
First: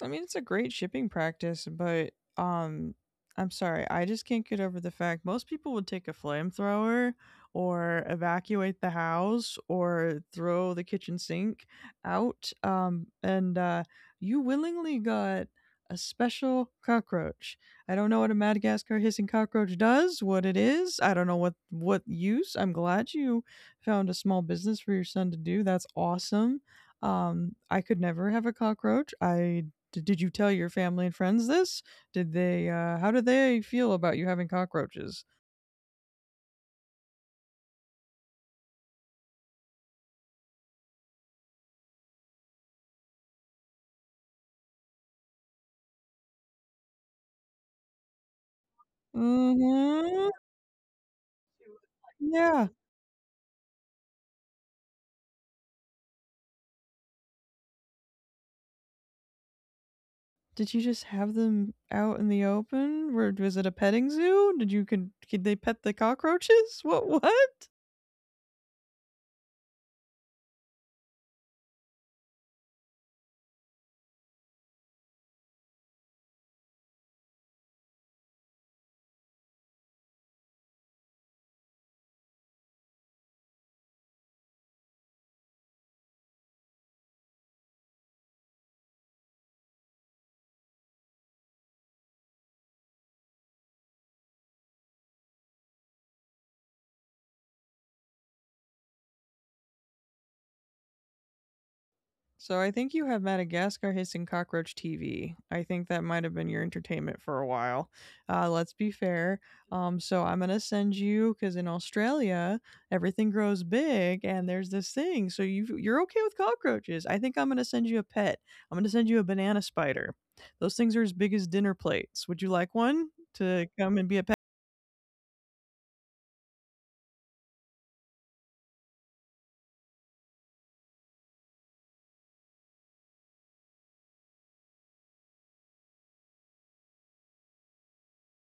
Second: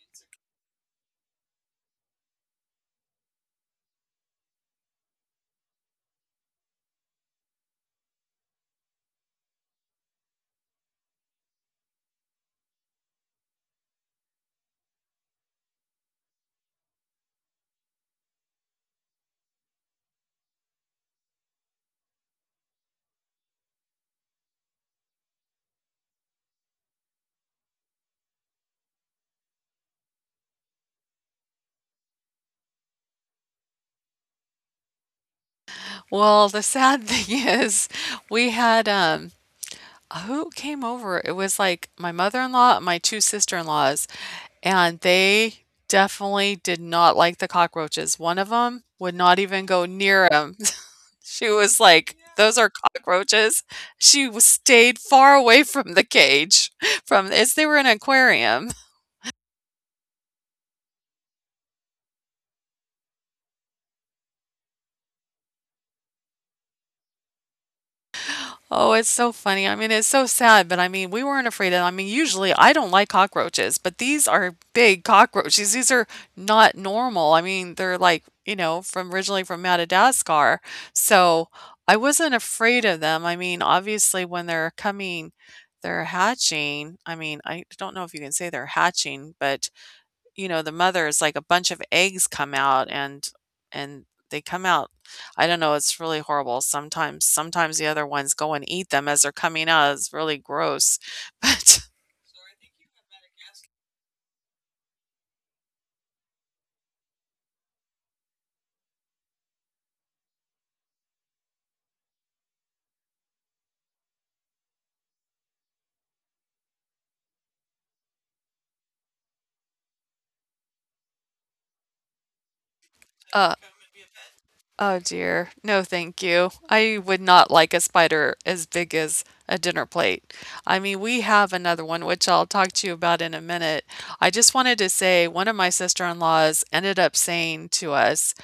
I mean, it's a great shipping practice, but I'm sorry, I just can't get over the fact most people would take a flamethrower or evacuate the house or throw the kitchen sink out. And You willingly got a special cockroach. I don't know what a Madagascar hissing cockroach does, what it is. I don't know what use. I'm glad you found a small business for your son to do. That's awesome. I could never have a cockroach. Did you tell your family and friends this? Did they, how did they feel about you having cockroaches?
Well, the sad thing is we had, who came over? It was, like, my mother-in-law and my 2 sister-in-laws, and they definitely did not like the cockroaches. One of them would not even go near
Mhm.
him. She was like, "Those
Yeah.
are cockroaches." She w stayed far away from the cage, from as they were in an aquarium.
Did you just have them out in the open? Were Was it a petting zoo? Did you Could they pet the cockroaches? What?
Oh, it's so funny. I mean, it's so sad, but I mean, we weren't afraid of them. I mean, usually I don't like cockroaches, but these are big cockroaches. These are not normal. I mean, they're like, you know, from originally from Madagascar. So I wasn't afraid of them. I mean, obviously when they're coming, they're hatching. I mean, I don't know if you can say they're hatching, but you know, the mothers, like, a bunch of eggs come out and they come out. I don't know, it's really horrible sometimes the other ones go and eat them as they're coming out, it's really gross, but,
So I think you have Madagascar Hissing Cockroach TV. I think that might have been your entertainment for a while. Let's be fair. So I'm gonna send you because in Australia everything grows big and there's this thing. So you're okay with cockroaches. I think I'm gonna send you a pet. I'm gonna send you a banana spider. Those things are as big as dinner plates. Would you like one
uh
to come and be a pet?
oh dear, no thank you. I would not like a spider as big as a dinner plate. I mean, we have another one, which I'll talk to you about in a minute. I just wanted to say one of my sister-in-laws ended up saying to us,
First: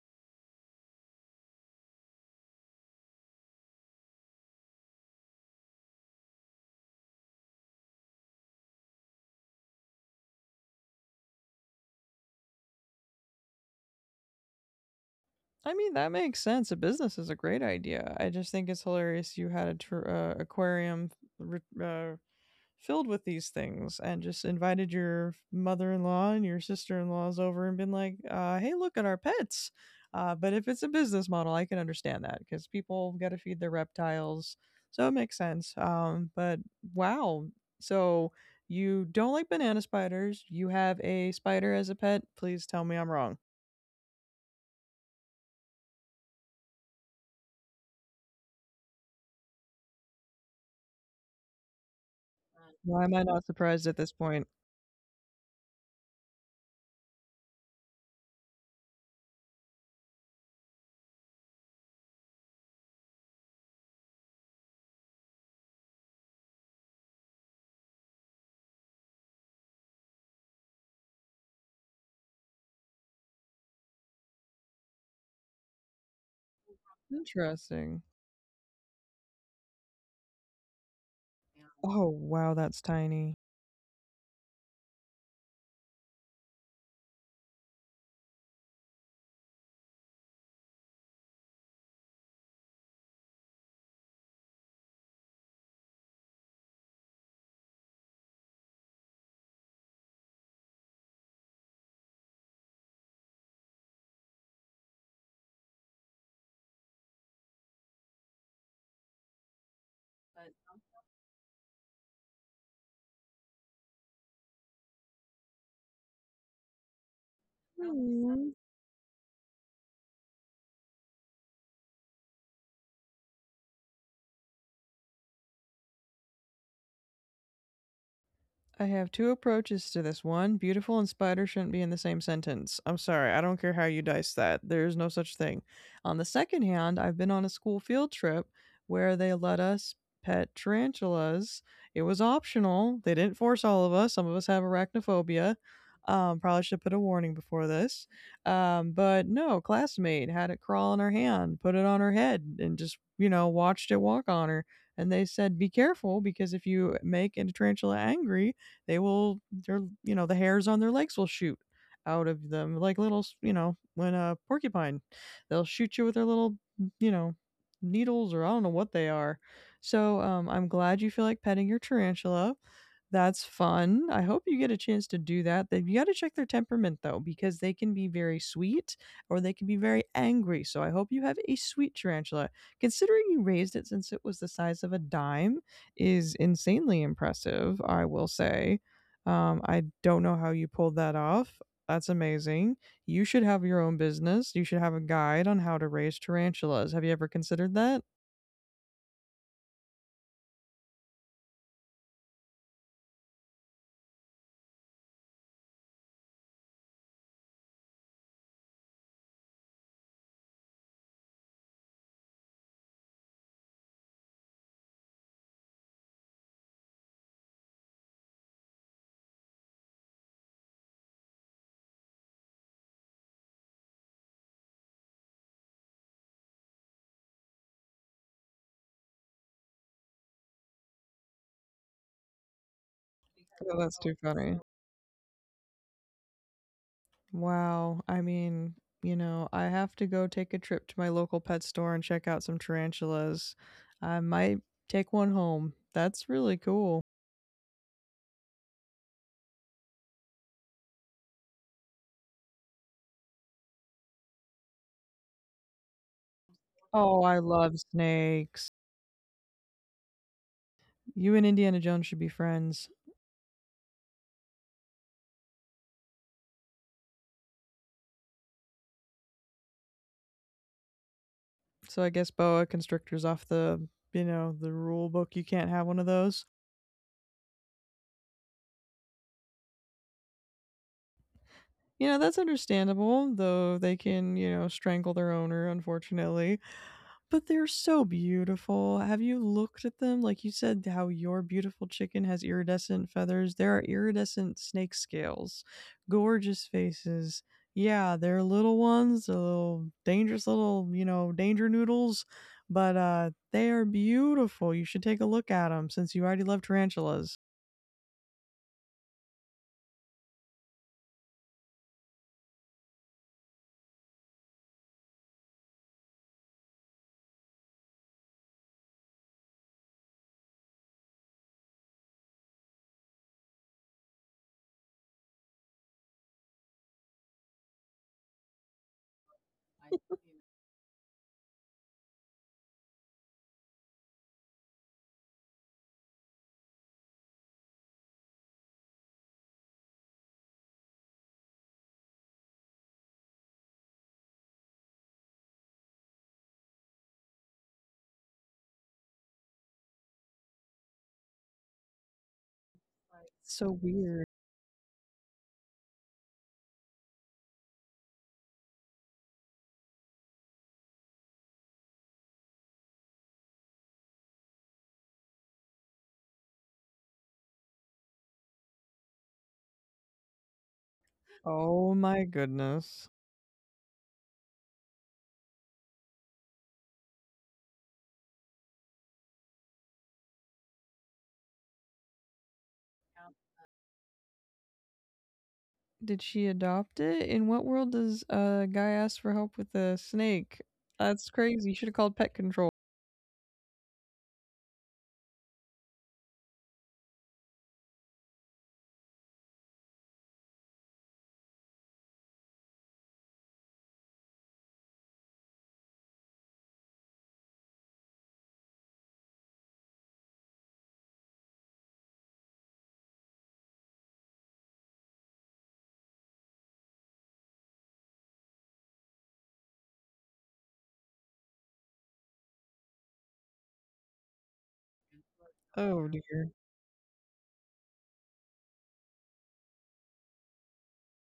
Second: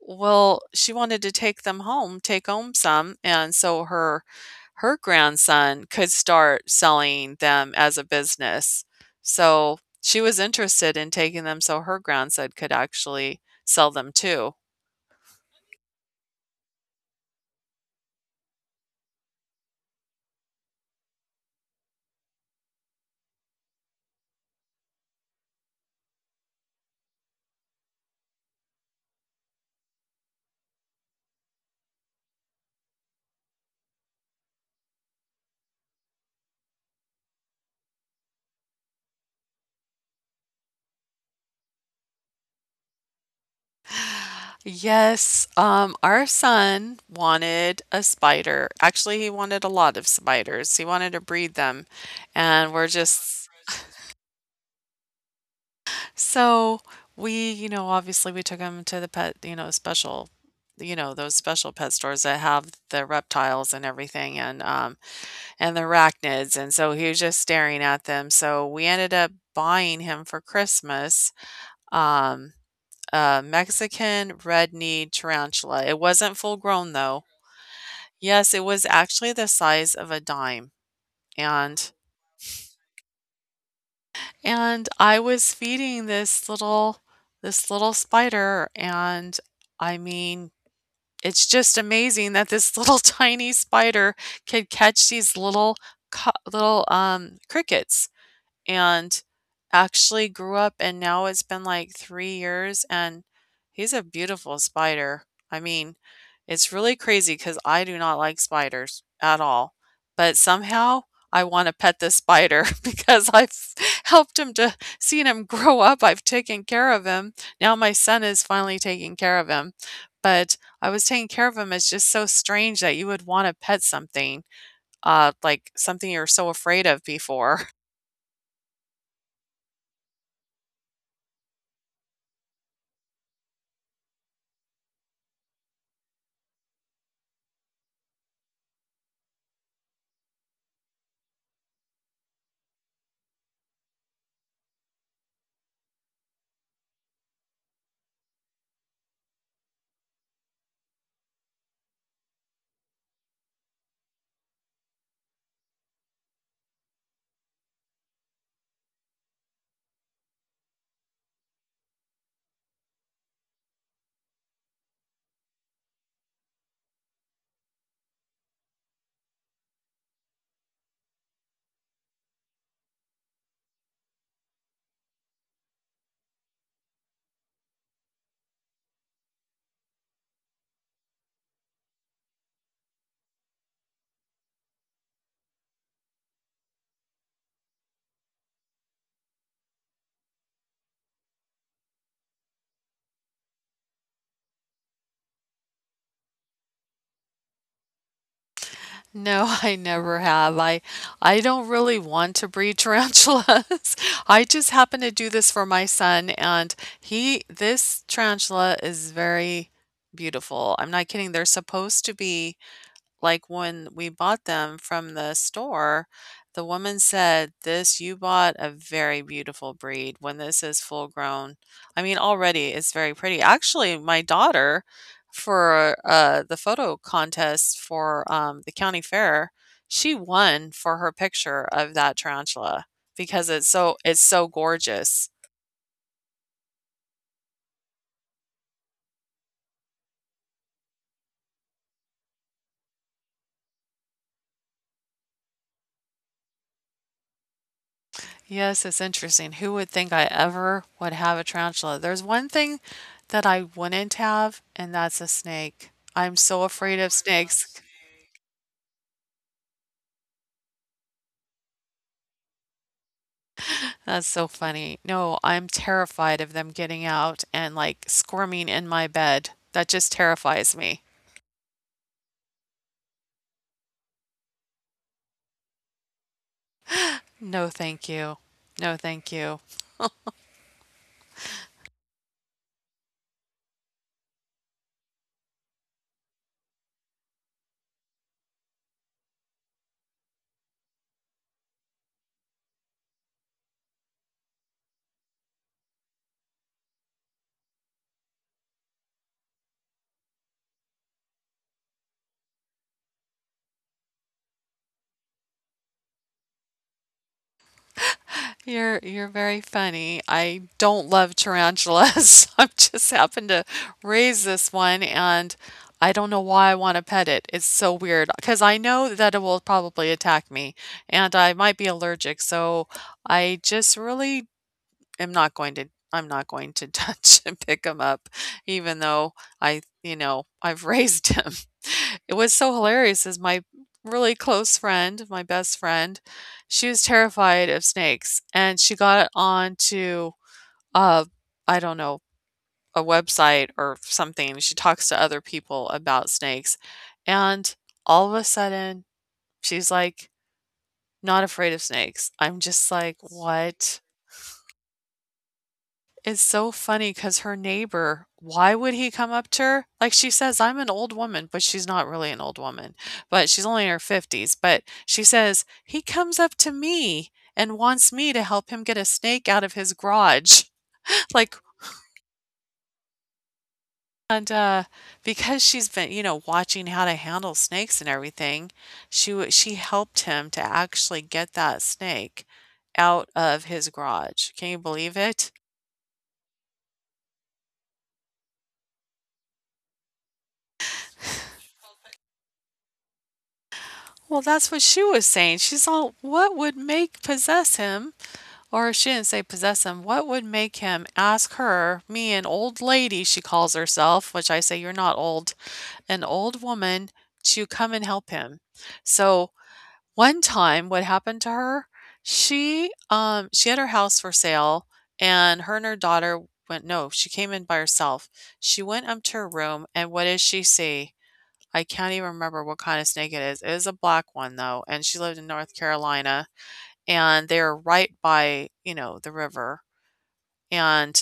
well, she wanted to take them home, take home some, and so her grandson could start selling them as a business. So she was interested in taking them so her grandson could actually sell them too.
I mean, that makes sense. A business is a great idea. I just think it's hilarious you had aquarium re- uh, filled with these things and just invited your mother-in-law and your sister-in-laws over and been like hey, look at our pets, but if it's a business model, I can understand that because people got to feed their reptiles, so it makes sense, but wow. So you don't like banana spiders. You have a spider as a pet, please tell me I'm wrong.
Yes, our son wanted a spider. Actually, he wanted a lot of spiders. He wanted to breed them, and we're
Why am I not
just,
surprised at this point?
so we, you know, obviously we took him to the pet, you know, special, you know, those special pet stores that have the reptiles and everything and the arachnids. And so he was just staring at them. So we ended up buying him for Christmas um a Mexican red-kneed tarantula. It wasn't full grown though.
Interesting.
Yes, it was actually the size of a dime. And
Oh wow, that's tiny.
And I was feeding this little spider, and I mean, it's just amazing that this little tiny spider could catch these little co little, crickets and actually grew up and now it's been like 3 years and he's a beautiful spider. I mean, it's really crazy because I do not like spiders at all, but somehow I want to pet this spider because I've helped him to seen him grow up. I've taken care of him. Now my son is
Aw.
finally taking care of him. But I was taking care of him. It's just so strange that you would want to pet something, like something you're so afraid of before.
I have two approaches to this. One, beautiful and spider shouldn't be in the same sentence. I'm sorry, I don't care how you dice that. There is no such thing. On the second hand, I've been on a school field trip where they let us pet tarantulas. It was optional. They didn't force all of us. Some of us have arachnophobia. Probably should put a warning before this. But no, classmate had it crawl in her hand, put it on her head, and just, you know, watched it walk on her. And they said, be careful because if you make a tarantula angry, they will their you know, the hairs on their legs will shoot out of them like little, you know, when a porcupine, they'll shoot you with their little, you know, needles or I don't know what they are. So I'm glad you feel like petting your tarantula. That's fun. I hope you get a chance to do that. You got to check their temperament though, because they can be very sweet or they can be very angry. So I hope you have a sweet tarantula. Considering you raised it since it was the size of a dime, is insanely impressive, I will say. I don't know how you pulled that off. That's amazing. You should have your own business. You should have a guide on how to raise tarantulas. Have you ever considered that?
No, I never have. I don't really want to breed tarantulas. I just happen to do this for my son and he this tarantula is very beautiful. I'm not kidding. They're supposed to be like, when we bought them from the store, the woman said, "This you bought a very beautiful breed. When this is full grown," I mean, already it's very pretty. Actually, my daughter for, the photo contest for, the county fair, she won for her picture of that tarantula because
Oh, that's too
it's so
funny.
gorgeous.
Wow. I mean, you know, I have to go take a trip to my local pet store and check out some tarantulas. I might take one home. That's really cool.
Yes, it's interesting. Who would think I ever would have a tarantula? There's one thing that I wouldn't have, and that's a snake. I'm so afraid of
Oh, I love
snakes.
snakes. You and Indiana Jones should be friends.
That's so funny. No, I'm terrified of them getting out and like squirming in my bed. That just terrifies me.
So I guess boa constrictors off the, you know, the rule book. You can't have one of those.
No, thank you. No, thank you.
You know, that's understandable, though they can, you know, strangle their owner, unfortunately. But they're so beautiful. Have you looked at them? Like you said, how your beautiful chicken has iridescent feathers. There are iridescent snake scales, gorgeous faces. Yeah, they're little ones, they're little dangerous little, you know, danger noodles, but they are beautiful. You should take a look at them since you already love tarantulas.
You're very funny. I don't love tarantulas. I just happened to raise this one and I don't know why I want to pet it. It's so weird because I know that it will probably attack me and I might be allergic. So I just really am not going to I'm not going to touch and pick him up even though I, you know, I've raised him. It was so hilarious is my really close friend, my best friend, she was terrified of snakes and she got onto uh I don't know, a website or something. She talks to other people about snakes and all of a sudden she's like not afraid of snakes. I'm just like,
So
what?
weird.
It's so funny, cause her neighbor, why would he come up to her? Like, she says, "I'm an old woman," but she's not really an old woman, but she's only in her 50s, but she says, "He comes up to me and wants me to help him get a snake out of his garage." Like,
Oh my goodness.
and, because she's been, you know, watching how to handle snakes and everything, she helped him to actually get that snake out of his garage. Can you believe it?
Did she adopt it? In what world does a guy ask for help with a snake? That's crazy. You should have called pet control.
Well, that's what she was saying. She's all, what would make possess him? Or she didn't say possess him. What would make him ask her, me, an old lady, she calls herself, which I say, you're not old, an old woman, to come and help him? So one time, what happened to her? She had her house for sale, and her daughter went. No, she came in by herself. She went up to her room, and what does she see? I can't even remember what kind of snake it is. It is a black one though, and she lived in North
Oh dear.
Carolina and they're right by, you know, the river. And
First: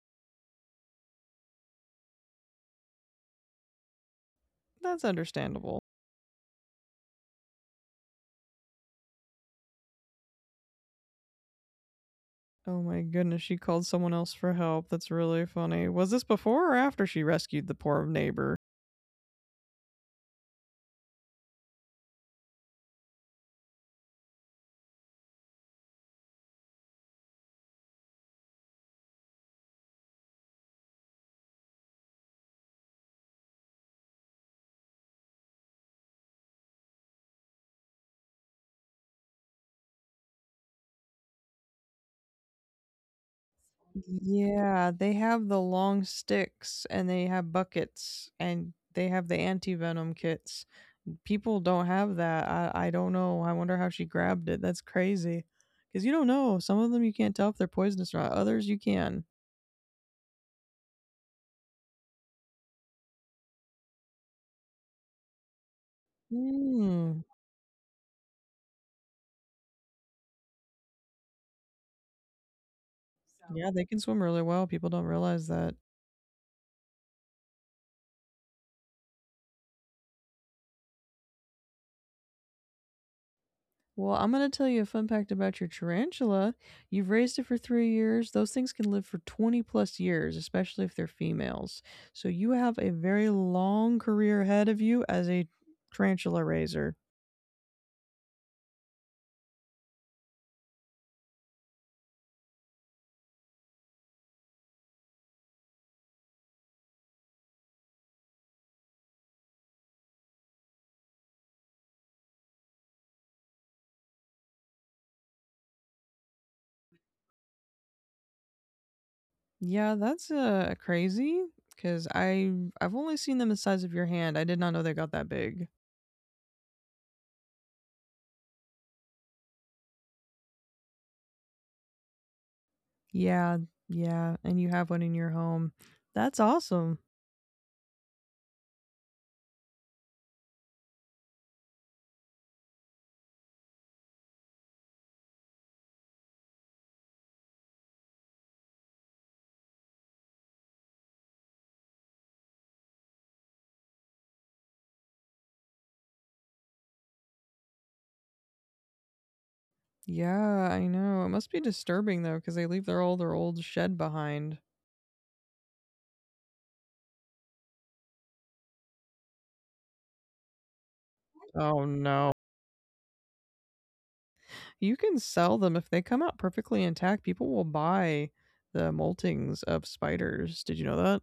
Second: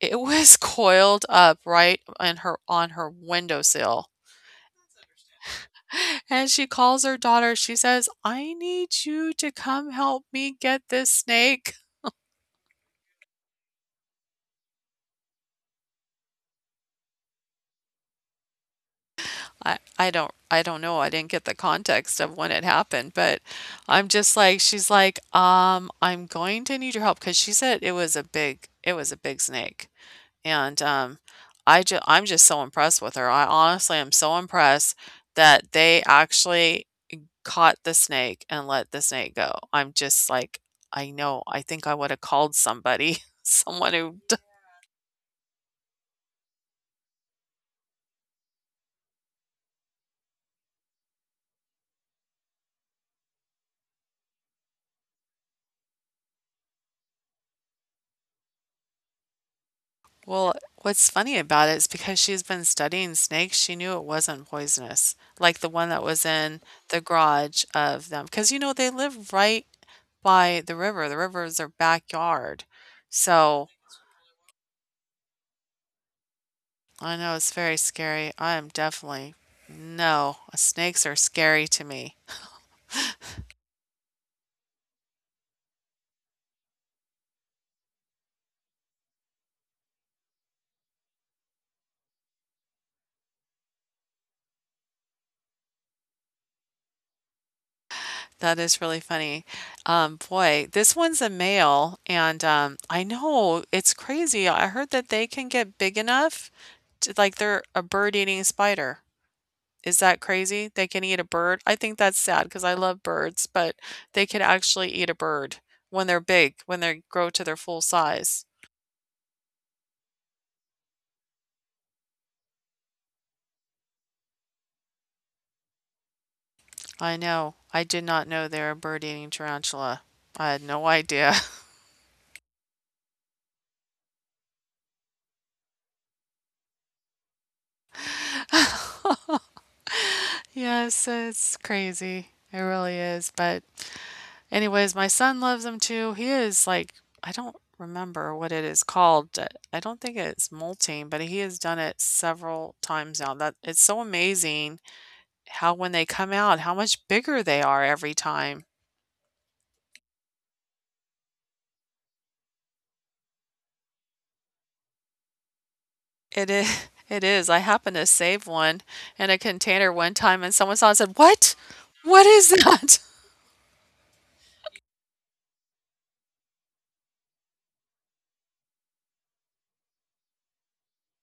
it was coiled up right in her windowsill.
That's understandable.
And she calls her daughter. She says, "I need you to come help me get this snake."
Oh my goodness, she called someone else for help. That's really funny. Was this before or after she rescued the poor neighbor?
I don't know. I didn't get the context of when it happened, but I'm just like I'm going to need your help because she said it was a big it was a big snake. And, I'm just so impressed with her. I honestly am so impressed that they actually caught the snake and let the snake go. I'm just like, I know, I think I woulda called somebody, someone who d
Yeah, they have the long sticks and they have buckets and they have the anti venom kits. People don't have that. I don't know. I wonder how she grabbed it. That's crazy. Because you don't know. Some of them you can't tell if they're poisonous or not. Others you can.
well, what's funny about it is because she's been studying snakes, she knew it wasn't poisonous, like the one that was in the
Mm.
garage of them, because you know, they live right by the river. The river is their backyard.
So,
So
yeah, they can swim really well. People don't realize that.
I know it's very scary. I am definitely, no, snakes are scary to me.
Well, I'm going to tell you a fun fact about your tarantula. You've raised it for 3 years. Those things can live for 20 plus years, especially if they're females. So you have a very long career ahead of you as a tarantula raiser.
That is really funny. This one's a male, and I know it's crazy. I heard that they can get big enough to, like they're a bird eating spider. Is that crazy? They can eat a bird? I think that's sad because I love birds, but they can actually eat a bird when they're big, when they grow to their full size.
Yeah, that's, crazy. Cause I've only seen them the size of your hand. I did not know they got that big.
I know. I did not know they're a bird eating tarantula. I had no idea.
Yeah, yeah, and you have one in your home. That's awesome.
Yes, it's crazy. It really is. But, anyways, my son loves them too. He is like, I don't remember what it is called. I don't think it's molting, but he has done it several times now. That it's so amazing how when they come out, how much bigger they are every time.
Yeah, I know, it must be disturbing, though, because they leave their all their old shed behind.
It is. It is. I happened to save one in a container one time, and someone saw it and said, "What?
Oh,
What
no.
is that?"
You can sell them if they come out perfectly intact, people will buy the moltings of spiders, did you know that?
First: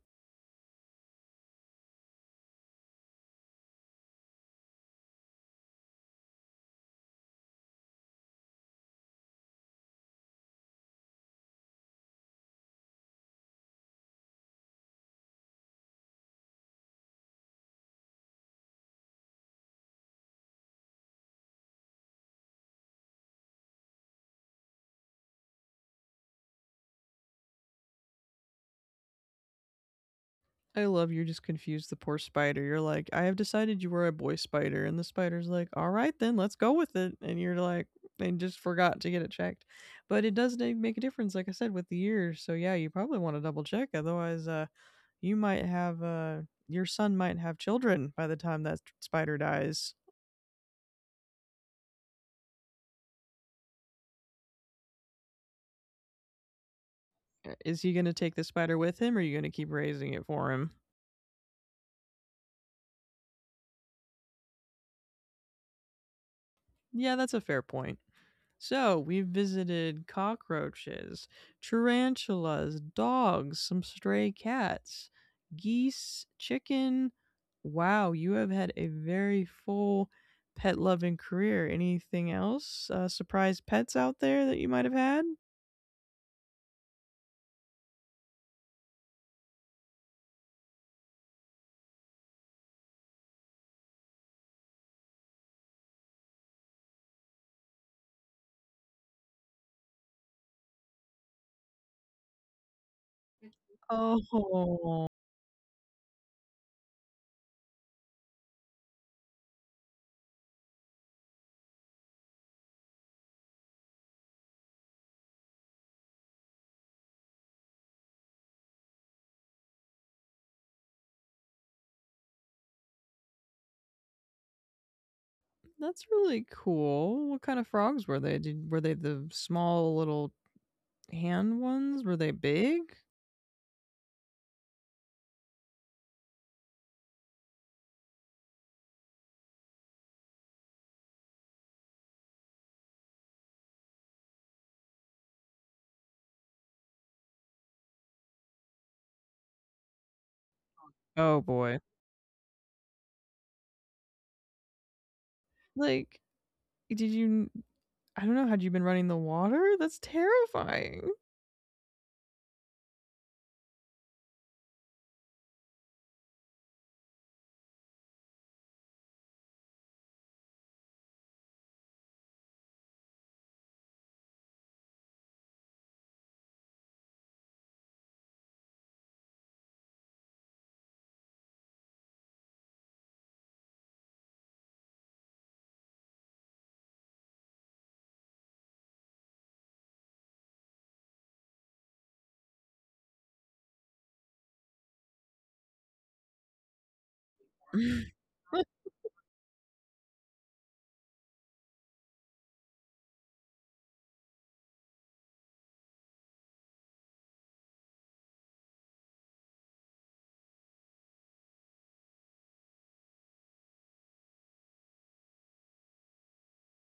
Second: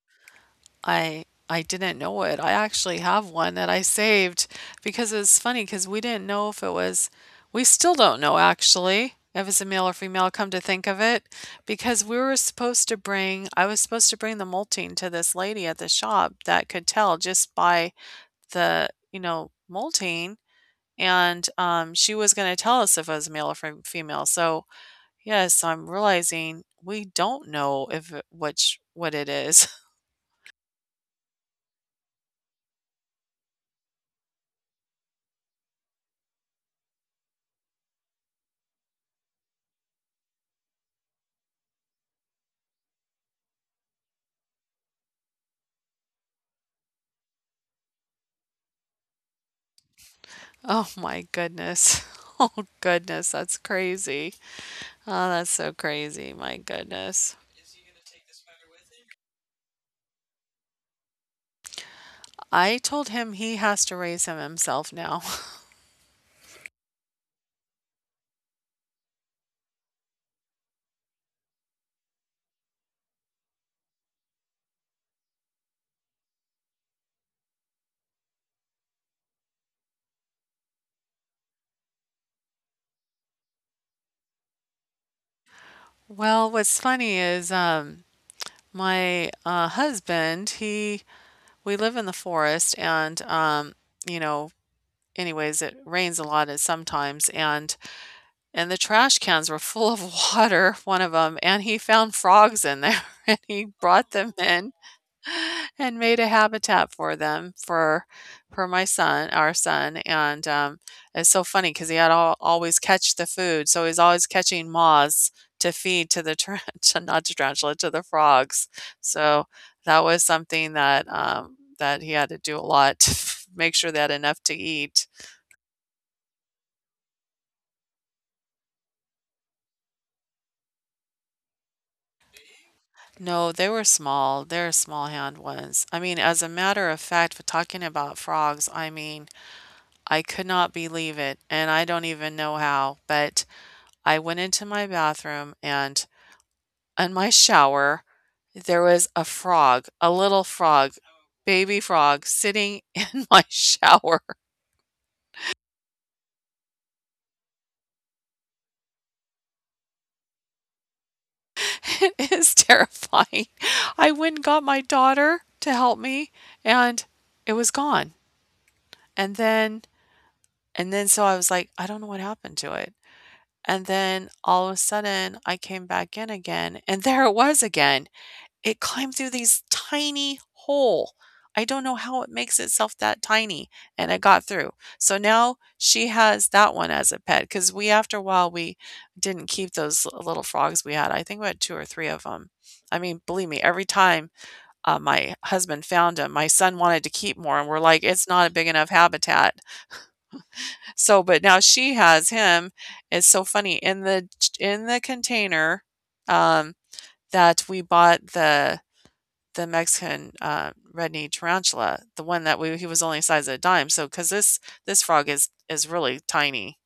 I didn't know it. I actually have one that I saved because it's funny. Because we didn't know if it was, we still don't know actually if it's a male or female, come to think of it, because we were supposed to bring, I was supposed to bring the molting to this lady at the shop that could tell just by the, you know, molting, and, she was gonna tell us if it was male or female, so, yes, I'm realizing we don't know if it which what it is.
I love you're just confused the poor spider. You're like, I have decided you were a boy spider. And the spider's like, all right, then let's go with it. And you're like, and just forgot to get it checked. But it does make a difference, like I said, with the years. So yeah, you probably want to double check. Otherwise, you might have, your son might have children by the time that spider dies.
Oh my goodness. Oh goodness, that's crazy. Oh, that's so crazy. My goodness.
Is he going to take the spider with him or are you going to keep raising it for him?
I told him he has to raise him himself now.
Yeah, that's a fair point. So we visited cockroaches, tarantulas, dogs, some stray cats, geese, chicken. Wow, you have had a very full pet loving career. Anything else? Surprise pets out there that you might have had?
Well, what's funny is my husband, he, we live in the forest and you know, anyways, it rains a lot at sometimes and the trash cans were full of water, one of them, and he found frogs in there and he brought them in
Oh,
and made a habitat for them for my son, our son, and it's so funny because he had all, always catch the food, so he's always catching moths to feed to the to not to tarantula to the frogs. So that was something that that he had to do a lot to make sure they had enough to eat.
that's really cool. What kind of frogs were they? Did, were they the small little hand ones? Were they big?
No, they were small. They're small hand ones. I mean, as a matter of fact, for talking about frogs, I mean, I could not believe it, and I don't even know how, but I went into my bathroom and in my shower, there was a frog, a little frog,
Oh boy.
baby frog, sitting in my shower.
Like, did you? I don't know, had you been running the water? That's terrifying.
It is terrifying. I went and got my daughter to help me, and it was gone. And then, and then, so I was like, I don't know what happened to it. And then all of a sudden, I came back in again, and there it was again. It climbed through these tiny hole. I don't know how it makes itself that tiny, and it got through. So now she has that one as a pet. Because we, after a while, we didn't keep those l little frogs we had. I think we had 2 or 3 of them. I mean, believe me, every time, my husband found them, my son wanted to keep more, and we're like, "It's not a big enough habitat." So but now she has him. It's so funny. In the container, um, that we bought the Mexican, red-knee tarantula, the one that we, he was only the size of a dime. So, because this frog is really tiny.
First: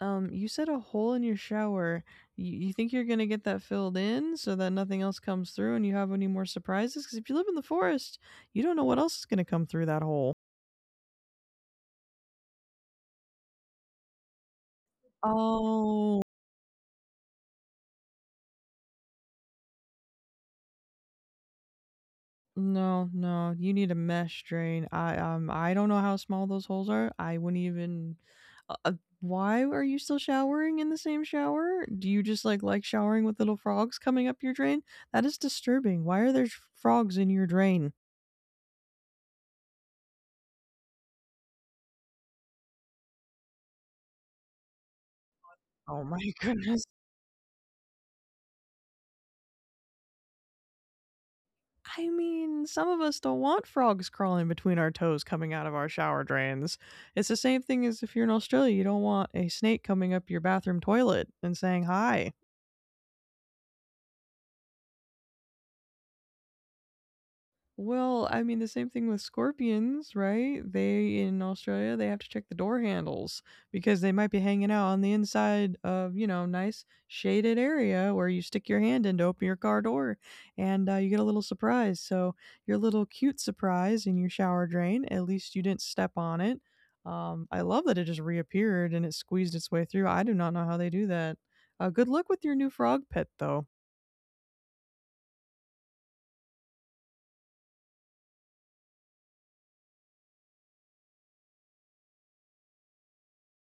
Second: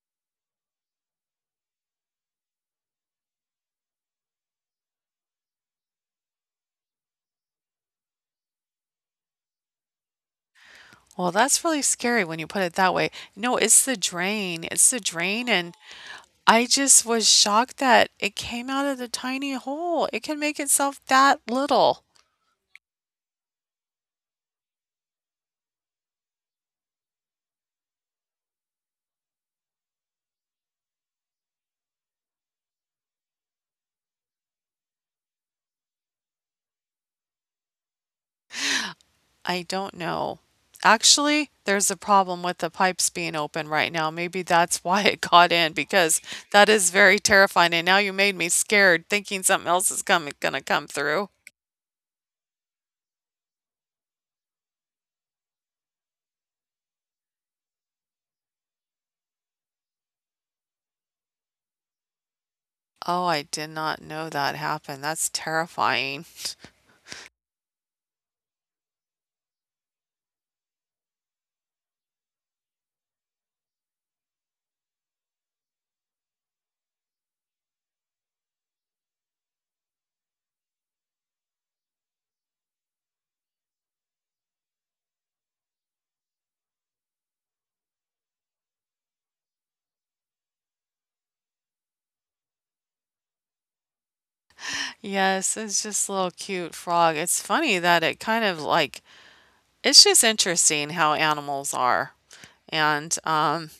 You said a hole in your shower. You think you're gonna get that filled in so that nothing else comes through and you have any more surprises? Because if you live in the forest, you don't know what else is gonna come through that hole.
Well, that's really scary when you put it that way. No, it's the drain, and
Oh.
I just was shocked that it came out of the tiny hole. It can make itself that little.
No, no, you need a mesh drain. I don't know how small those holes are. I wouldn't even uh, uh, why are you still showering in the same shower? Do you just like showering with little frogs coming up your drain? That is disturbing. Why are there frogs in your drain?
I don't know. Actually, there's a problem with the pipes being open right now. Maybe that's why it got in
Oh
because
my
that
goodness.
is very terrifying. And now you made me scared thinking something else is coming gonna come through.
I mean, some of us don't want frogs crawling between our toes coming out of our shower drains. It's the same thing as if you're in Australia, you don't want a snake coming up your bathroom toilet and saying hi.
Oh, I did not know that happened. That's terrifying.
Well, I mean, the same thing with scorpions, right? They in Australia, they have to check the door handles because they might be hanging out on the inside of, you know, nice shaded area where you stick your hand in to open your car door and you get a little surprise. So, your little cute surprise in your shower drain, at least you didn't step on it. I love that it just reappeared and it squeezed its way through. I do not know how they do that. Good luck with your new frog pet, though.
Yes, it's just a little cute frog. It's funny that it kind of like it's just interesting how animals are and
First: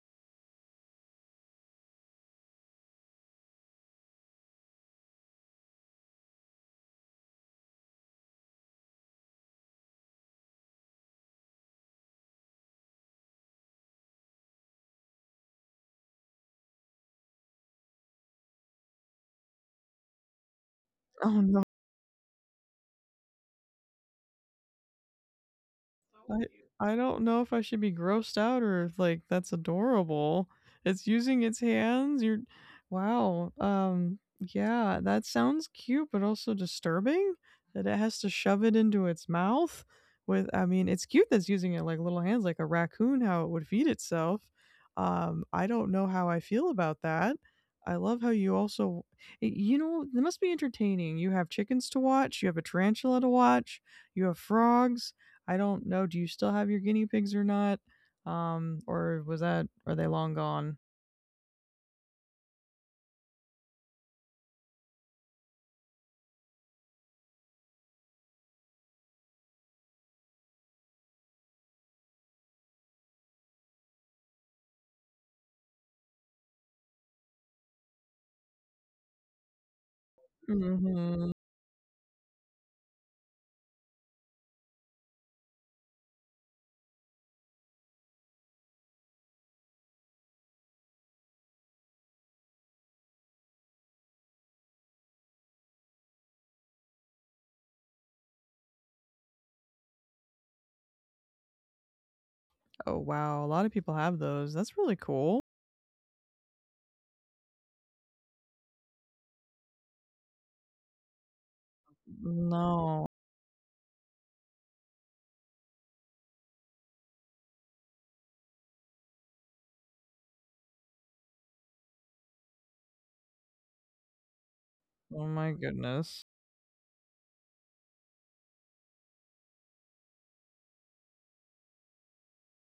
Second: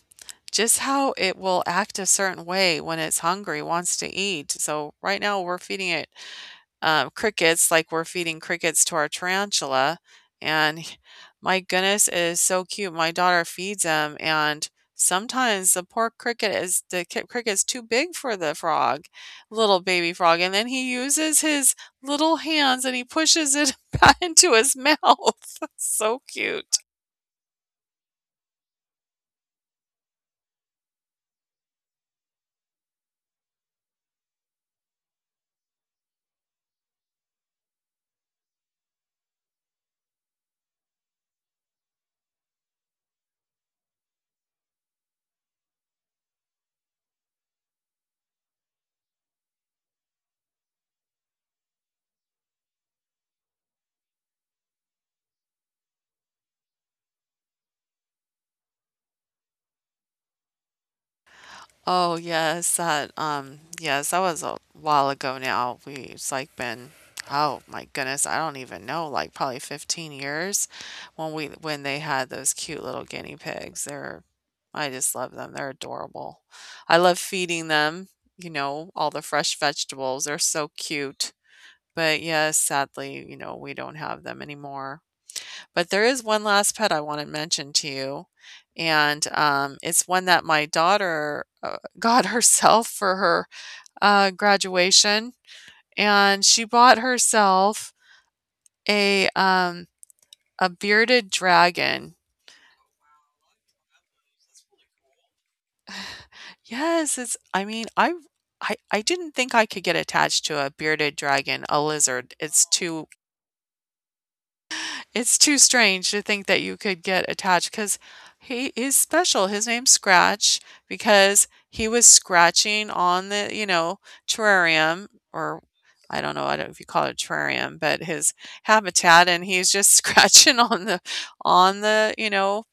just how it will act a certain way when it's hungry, wants to eat. So right now we're feeding it crickets, like we're feeding crickets to our tarantula. And my goodness, it is so cute. My daughter feeds them, and sometimes the poor cricket is the cricket's too big for the frog, little baby frog, and then he uses
Oh no.
his little hands and he pushes it back into his mouth. So
I
cute.
I don't know if I should be grossed out or if, like, that's adorable. It's using its hands, you're wow, yeah, that sounds cute, but also disturbing that it has to shove it into its mouth with I mean, it's cute that's using it like little hands, like a raccoon, how it would feed itself. I don't know how I feel about that. I love how you also y you know, it must be entertaining. You have chickens to watch, you have a tarantula to watch, you have frogs, I don't know, do you still have your guinea pigs or not? Or was that are they long gone?
Oh yes, that yes, that was a while ago now. We it's like been, oh my goodness, I don't even know, like probably 15 years when we, when they had those cute little guinea pigs. They're, I just love them. They're adorable. I love feeding them, you know, all the fresh vegetables. They're so cute.
Mhm.
But yes, sadly, you know, we don't have them anymore. But there is one last pet I wanna mention to you, and, it's one that my daughter, got herself for her, graduation, and she bought herself a, um, a bearded dragon.
Oh, wow, a lot of people have those. That's really cool.
Yes, it's, I mean, I didn't think I could get attached to a bearded dragon, a lizard. It's
No.
too, it's too strange to think that you could get attached because he is special. His name's Scratch because he was scratching on the, you know, terrarium
Oh my
or, I
goodness.
don't know, I don't, if you call it a terrarium, but his habitat, and he's just scratching on the, you know,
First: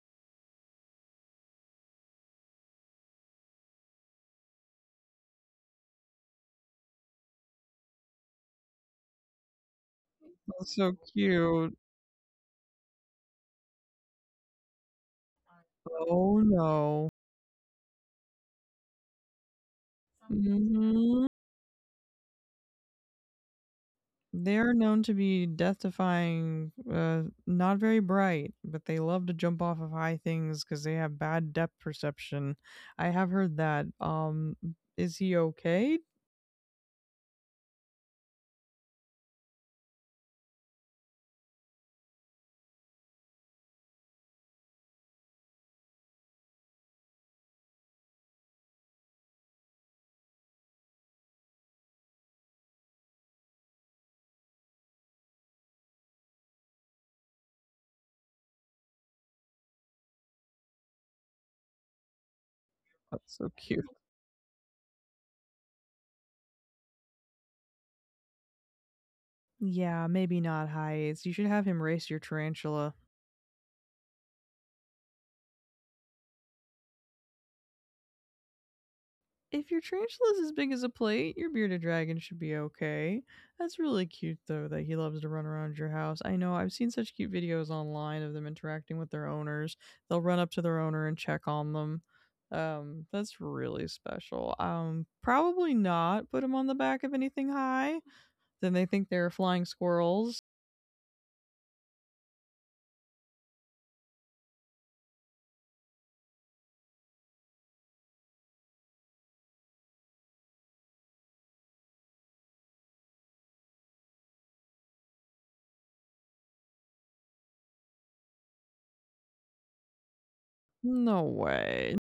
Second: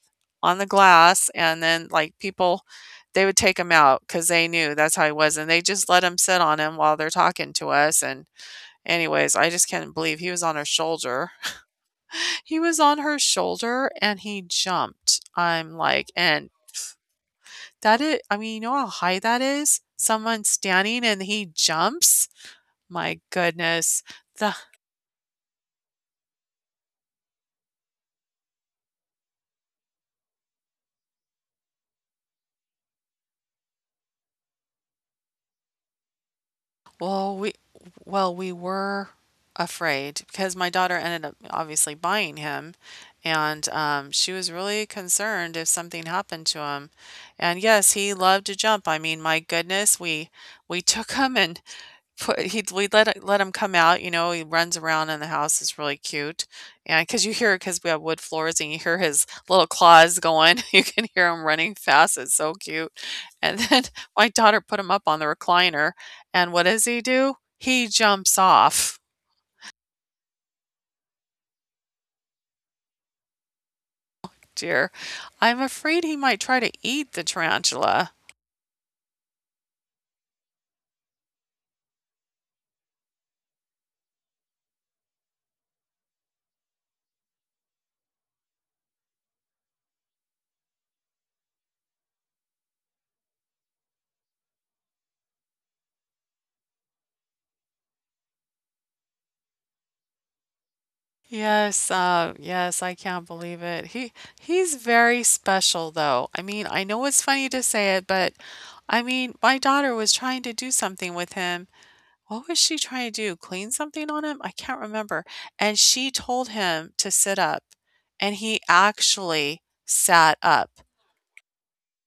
on the glass, and then like people, they would take him out because they knew that's how he was, and they just let him sit on him while they're talking to us. And anyways, I just can't believe he was on her
That's so
shoulder.
cute.
He was on her shoulder and he jumped. I'm like,
Oh,
and
no.
that is, I mean, you know how high that is? Someone standing and
Mhm.
he jumps? My goodness. The,
They're known to be death-defying, not very bright, but they love to jump off of high things because they have bad depth perception. I have heard that. Is he okay?
well, we, well, we were afraid because my daughter ended up obviously buying him and she was really concerned if something happened to him, and yes, he loved to jump. I mean, my goodness, we took him and put he'd we let it, let him come out, you know, he runs around in the house, it's really cute, and because you hear, because we have wood floors, and you hear his little claws going, you can hear him running fast, it's so cute,
That's so
and then
cute.
my daughter put him up on the recliner, and what does he do? He jumps off,
Yeah, maybe not heights. You should have him race your tarantula.
dear. I'm afraid he might try to eat the tarantula.
If your tarantula's as big as a plate, your bearded dragon should be okay. That's really cute though that he loves to run around your house. I know, I've seen such cute videos online of them interacting with their owners. They'll run up to their owner and check on them. That's really special. Probably not put him on the back of anything high. Then they think they're flying squirrels.
Yes, yes, I can't believe it. He, he's very special though. I mean, I know it's funny to say it, but I mean, my daughter was trying to do something with him. What was she trying to do? Clean something on him? I can't remember. And she told him to sit up, and he actually sat up.
No way.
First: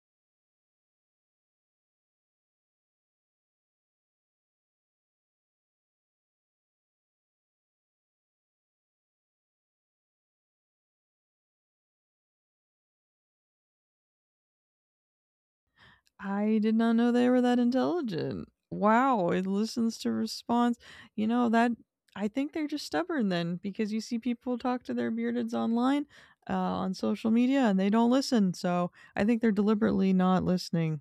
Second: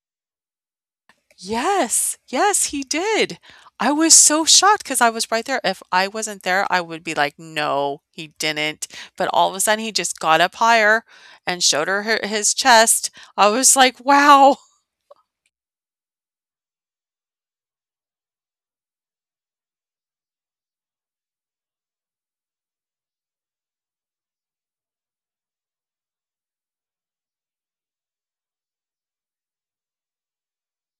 Yes, yes, he did. I was so shocked because I was right there. If I wasn't there, I would be like, no, he didn't. But all of a sudden, he just got up higher and showed her his chest. I was like, wow.
I did not know they were that intelligent. Wow, it listens to response. You know, that I think they're just stubborn then because you see people talk to their beardeds online, on social media, and they don't listen. So I think they're deliberately not listening.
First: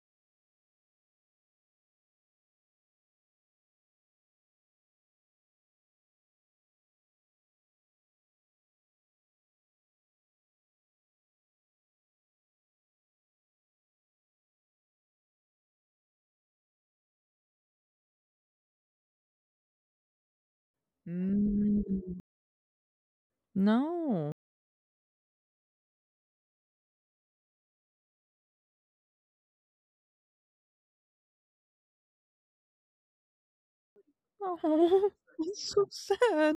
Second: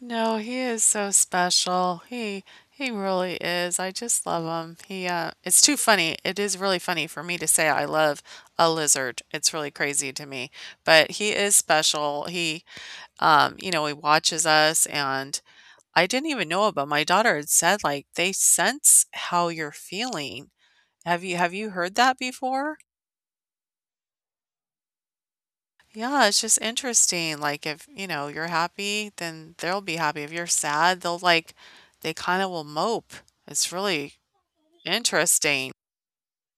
No, he is so special. He really is. I just love him. He it's too funny. It is really funny for me to say I love a lizard. It's really crazy to me. But he is special. He you know, he watches us and I didn't even know it, but my daughter had said, like, "They sense how you're feeling." Have you heard
Mm.
that before?
No.
Yeah, it's just interesting, like, if, you know, you're happy, then they'll be happy. If you're sad, they'll, like, they kinda will mope. It's really
Oh,
interesting.
that's so sad.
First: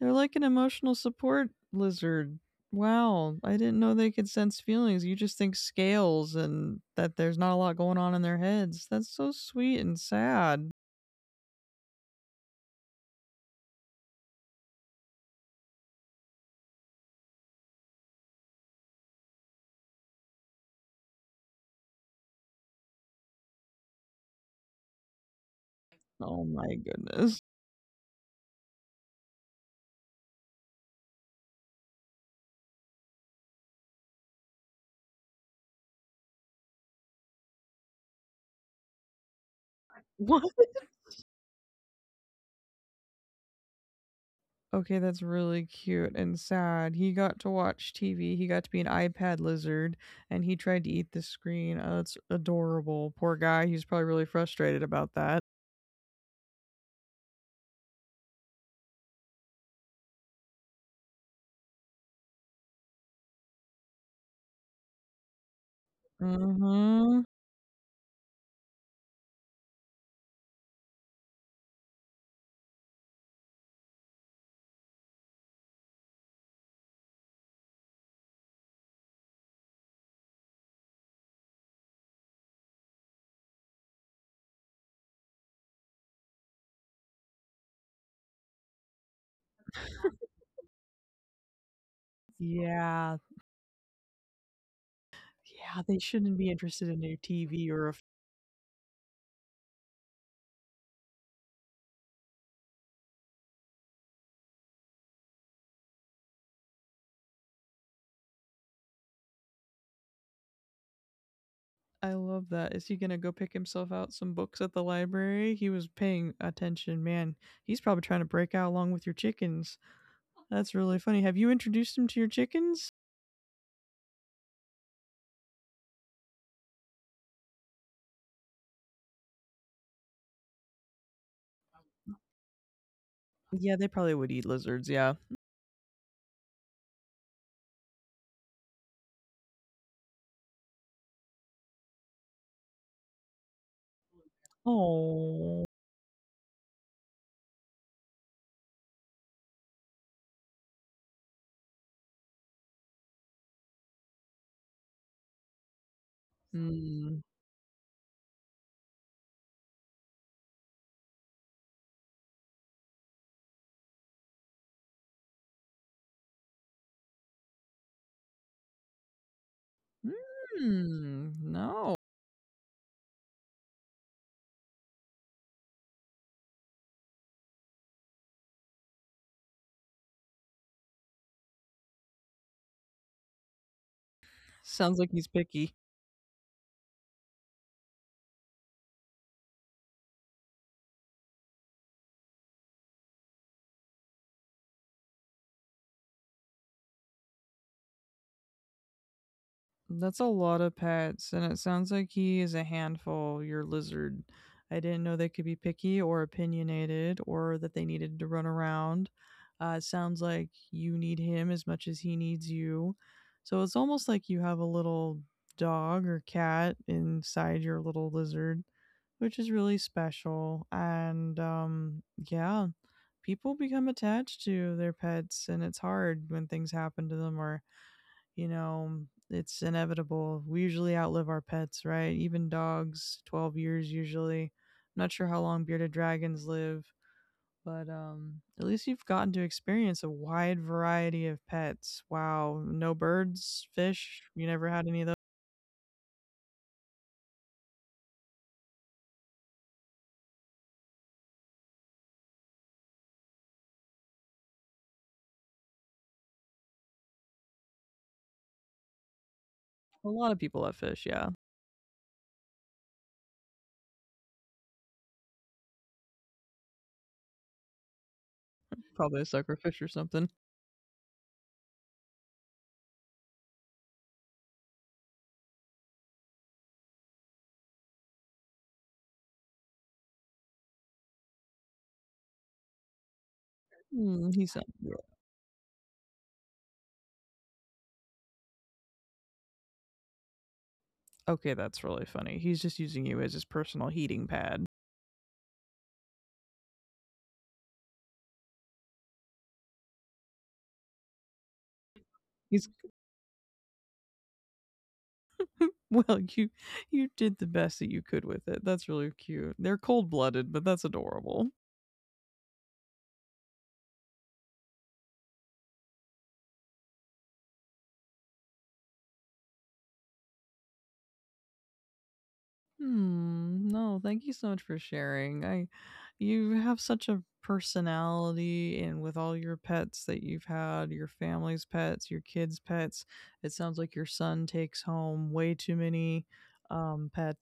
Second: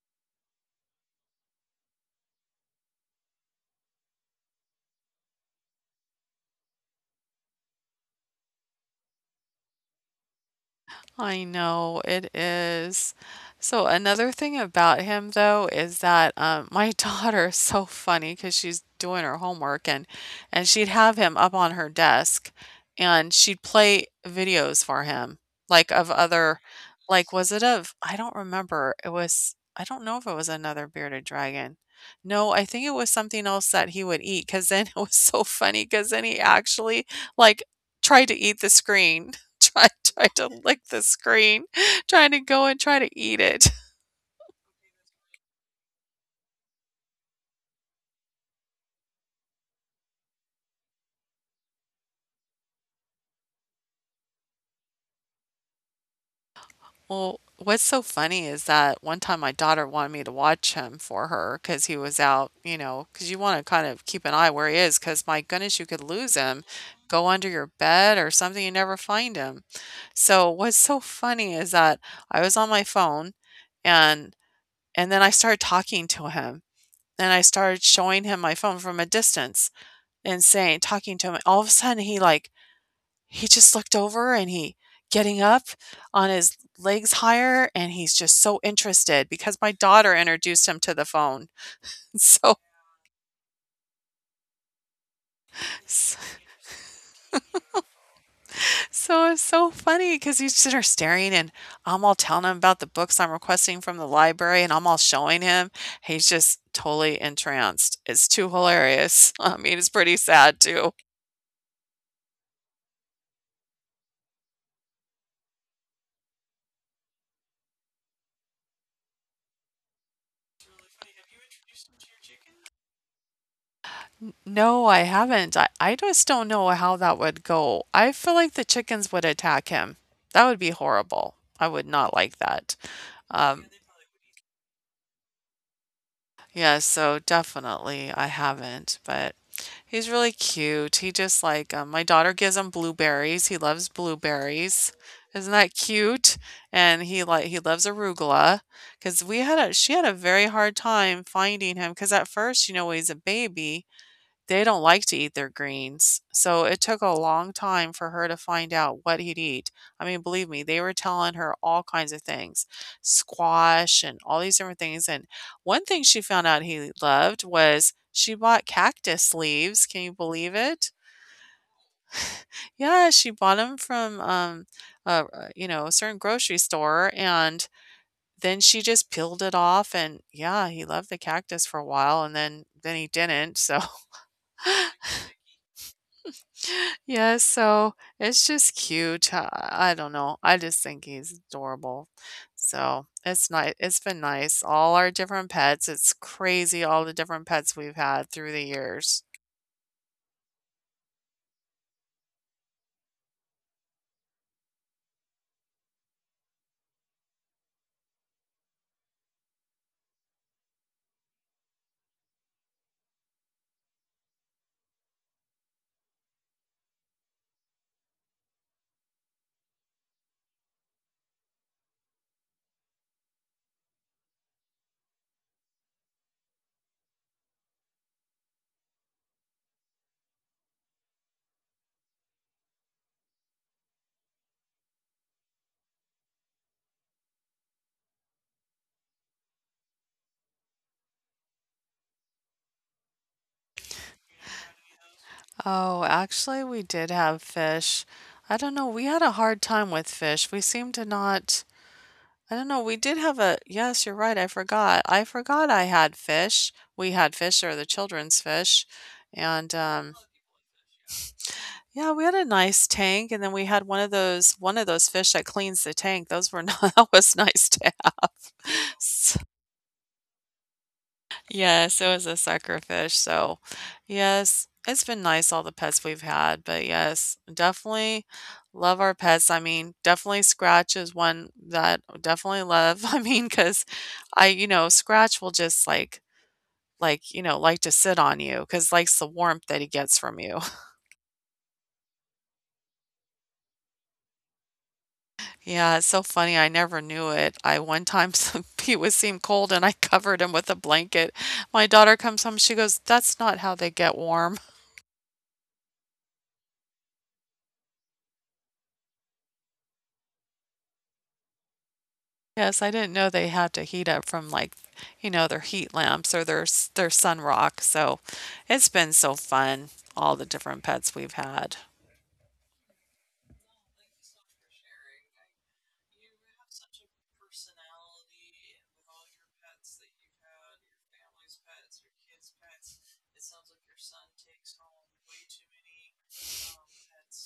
They're like an emotional support lizard. Wow, I didn't know they could sense feelings. You just think scales and that there's not a lot going on in their heads. That's so sweet and sad.
I know it is. So another thing about him though is that my daughter is so funny because she's doing her homework and she'd have him up on her desk and she'd play videos for him like of
Oh
other,
my
like
goodness.
was it of, I don't remember, it was, I don't know if it was another bearded dragon. No, I think it was something else that he would eat because then it was so funny because then he actually like tried to eat the screen. Try
What?
to lick the screen, trying to go and try to eat it.
Okay, that's really cute and sad. He got to watch TV. He got to be an iPad lizard and he tried to eat the screen. Oh, that's adorable. Poor guy. He's probably really frustrated about that.
Well, what's so funny is that one time my daughter wanted me to watch him for her because he was out, you know, because you want to kind of keep an eye where he is because my goodness, you could lose him,
Mhm.
go under your bed or something, you never find him. So what's so funny is that I was on my phone and then I started talking to him and I started showing him my phone from a distance, and saying, talking to him. And all of a sudden, he like, he just looked over and he getting up on his legs higher and he's just so interested because my daughter introduced him to the phone. So,
Yeah. Yeah, they shouldn't be interested in your TV or a
so it's so funny because he's sitting there staring and I'm all telling him about the books I'm requesting from the library and I'm all showing him. He's just totally entranced. It's too hilarious. I mean, it's pretty sad too.
I love that. Is he gonna go pick himself out some books at the library? He was paying attention. Man, he's probably trying to break out along with your chickens. That's really funny. Have you introduced him to your chickens?
N- No, I haven't. I just don't know how that would go. I feel like the chickens would attack him. That would be horrible. I would not like that. Um,
Yeah, they probably would eat lizards, yeah.
yeah, so definitely I haven't, but he's really cute. He just like my daughter gives him blueberries. He loves blueberries. Isn't
Oh.
that cute? And he loves arugula because we had a she had a very hard time finding him because at first, you know, he's a baby. They don't like to eat their greens, so it took a
Mm.
long time for her to find out what he'd eat. I mean, believe me, they were telling her all kinds of things, squash and all these different things. And one thing she found out he loved was she bought cactus leaves. Can you believe it?
Mm. No.
Yeah, she bought them from you know, a certain grocery store, and then she just peeled it off. And yeah, he loved the cactus for a while, and then he didn't. So.
Sounds like he's picky.
Yeah, so it's just cute. I don't know. I just think he's adorable. So it's nice. It's been nice. All our different pets. It's crazy all the different pets we've had through the years.
That's a lot of pets, and it sounds like he is a handful, your lizard. I didn't know they could be picky or opinionated or that they needed to run around. It sounds like you need him as much as he needs you. So it's almost like you have a little dog or cat inside your little lizard, which is really special. And yeah, people become attached to their pets, and it's hard when things happen to them or you know, it's inevitable. We usually outlive our pets, right? Even dogs, 12 years usually. I'm not sure how long bearded dragons live, but at least you've gotten to experience a wide variety of pets. Wow, no birds, fish, you never had any of those?
Oh, actually, we did have fish. I don't know. We had a hard time with fish. We seemed to not. I don't know. We did have a. Yes, you're right. I forgot. I forgot I had fish. We had fish or the children's fish. And
A lot of people have fish, yeah.
yeah, we had a nice tank, and then we had one of those fish that cleans the tank. Those were not that was nice to have.
Probably a
S
suckerfish or something.
Yes, it was a sucker fish. So, yes, it's been nice, all the pets we've had, but yes, definitely love our pets. I mean, definitely Scratch is one that I definitely love. I mean, because
Mm,
I
he's
you
not.
know,
Yeah.
Scratch will just, you know, like to sit on you because likes the warmth that he gets from you.
Okay, that's really funny. He's just using you as his personal heating pad.
Yeah, it's so funny. I never knew it. I one time he was seemed cold and I covered him with a blanket. My daughter comes home,
He's
she goes, "That's not how they get warm."
well, you did the best that you could with it. That's really cute. They're cold-blooded, but that's adorable.
Yes, I didn't know they had to heat up from like, you know, their heat lamps or their sun rock. So, it's been so fun all the different pets we've had.
Hmm. No, thank you so much for sharing. I you have such a personality and with all your pets that you've had, your family's pets, your kids' pets, it sounds like your son takes home way too many pets.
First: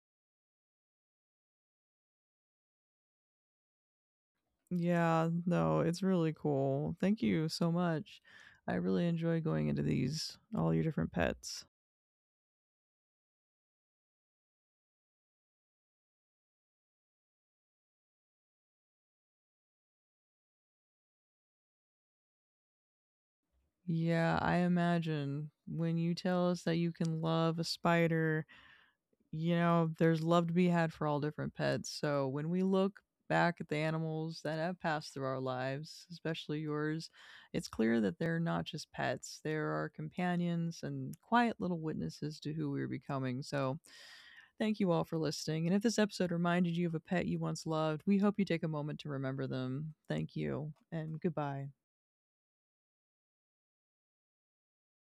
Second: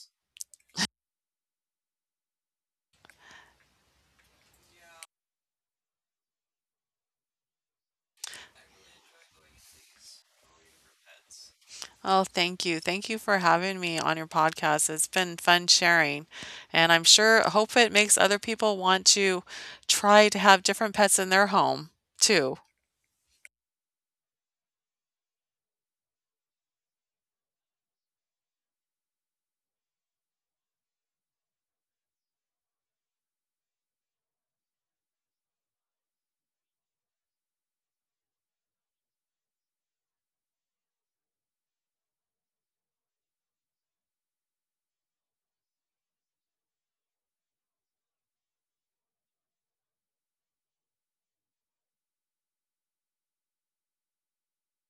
Yeah, no, it's really cool. Thank you so much. I really enjoy going into these all your different pets.
Oh, thank you. Thank you for having me on your podcast. It's been fun sharing. And I'm sure hope it makes other people want to try to have different pets in their home too.
Yeah, I imagine when you tell us that you can love a spider, you know, there's love to be had for all different pets. So when we look back at the animals that have passed through our lives, especially yours, it's clear that they're not just pets. They're our companions and quiet little witnesses to who we're becoming. So thank you all for listening. And if this episode reminded you of a pet you once loved, we hope you take a moment to remember them. Thank you and goodbye.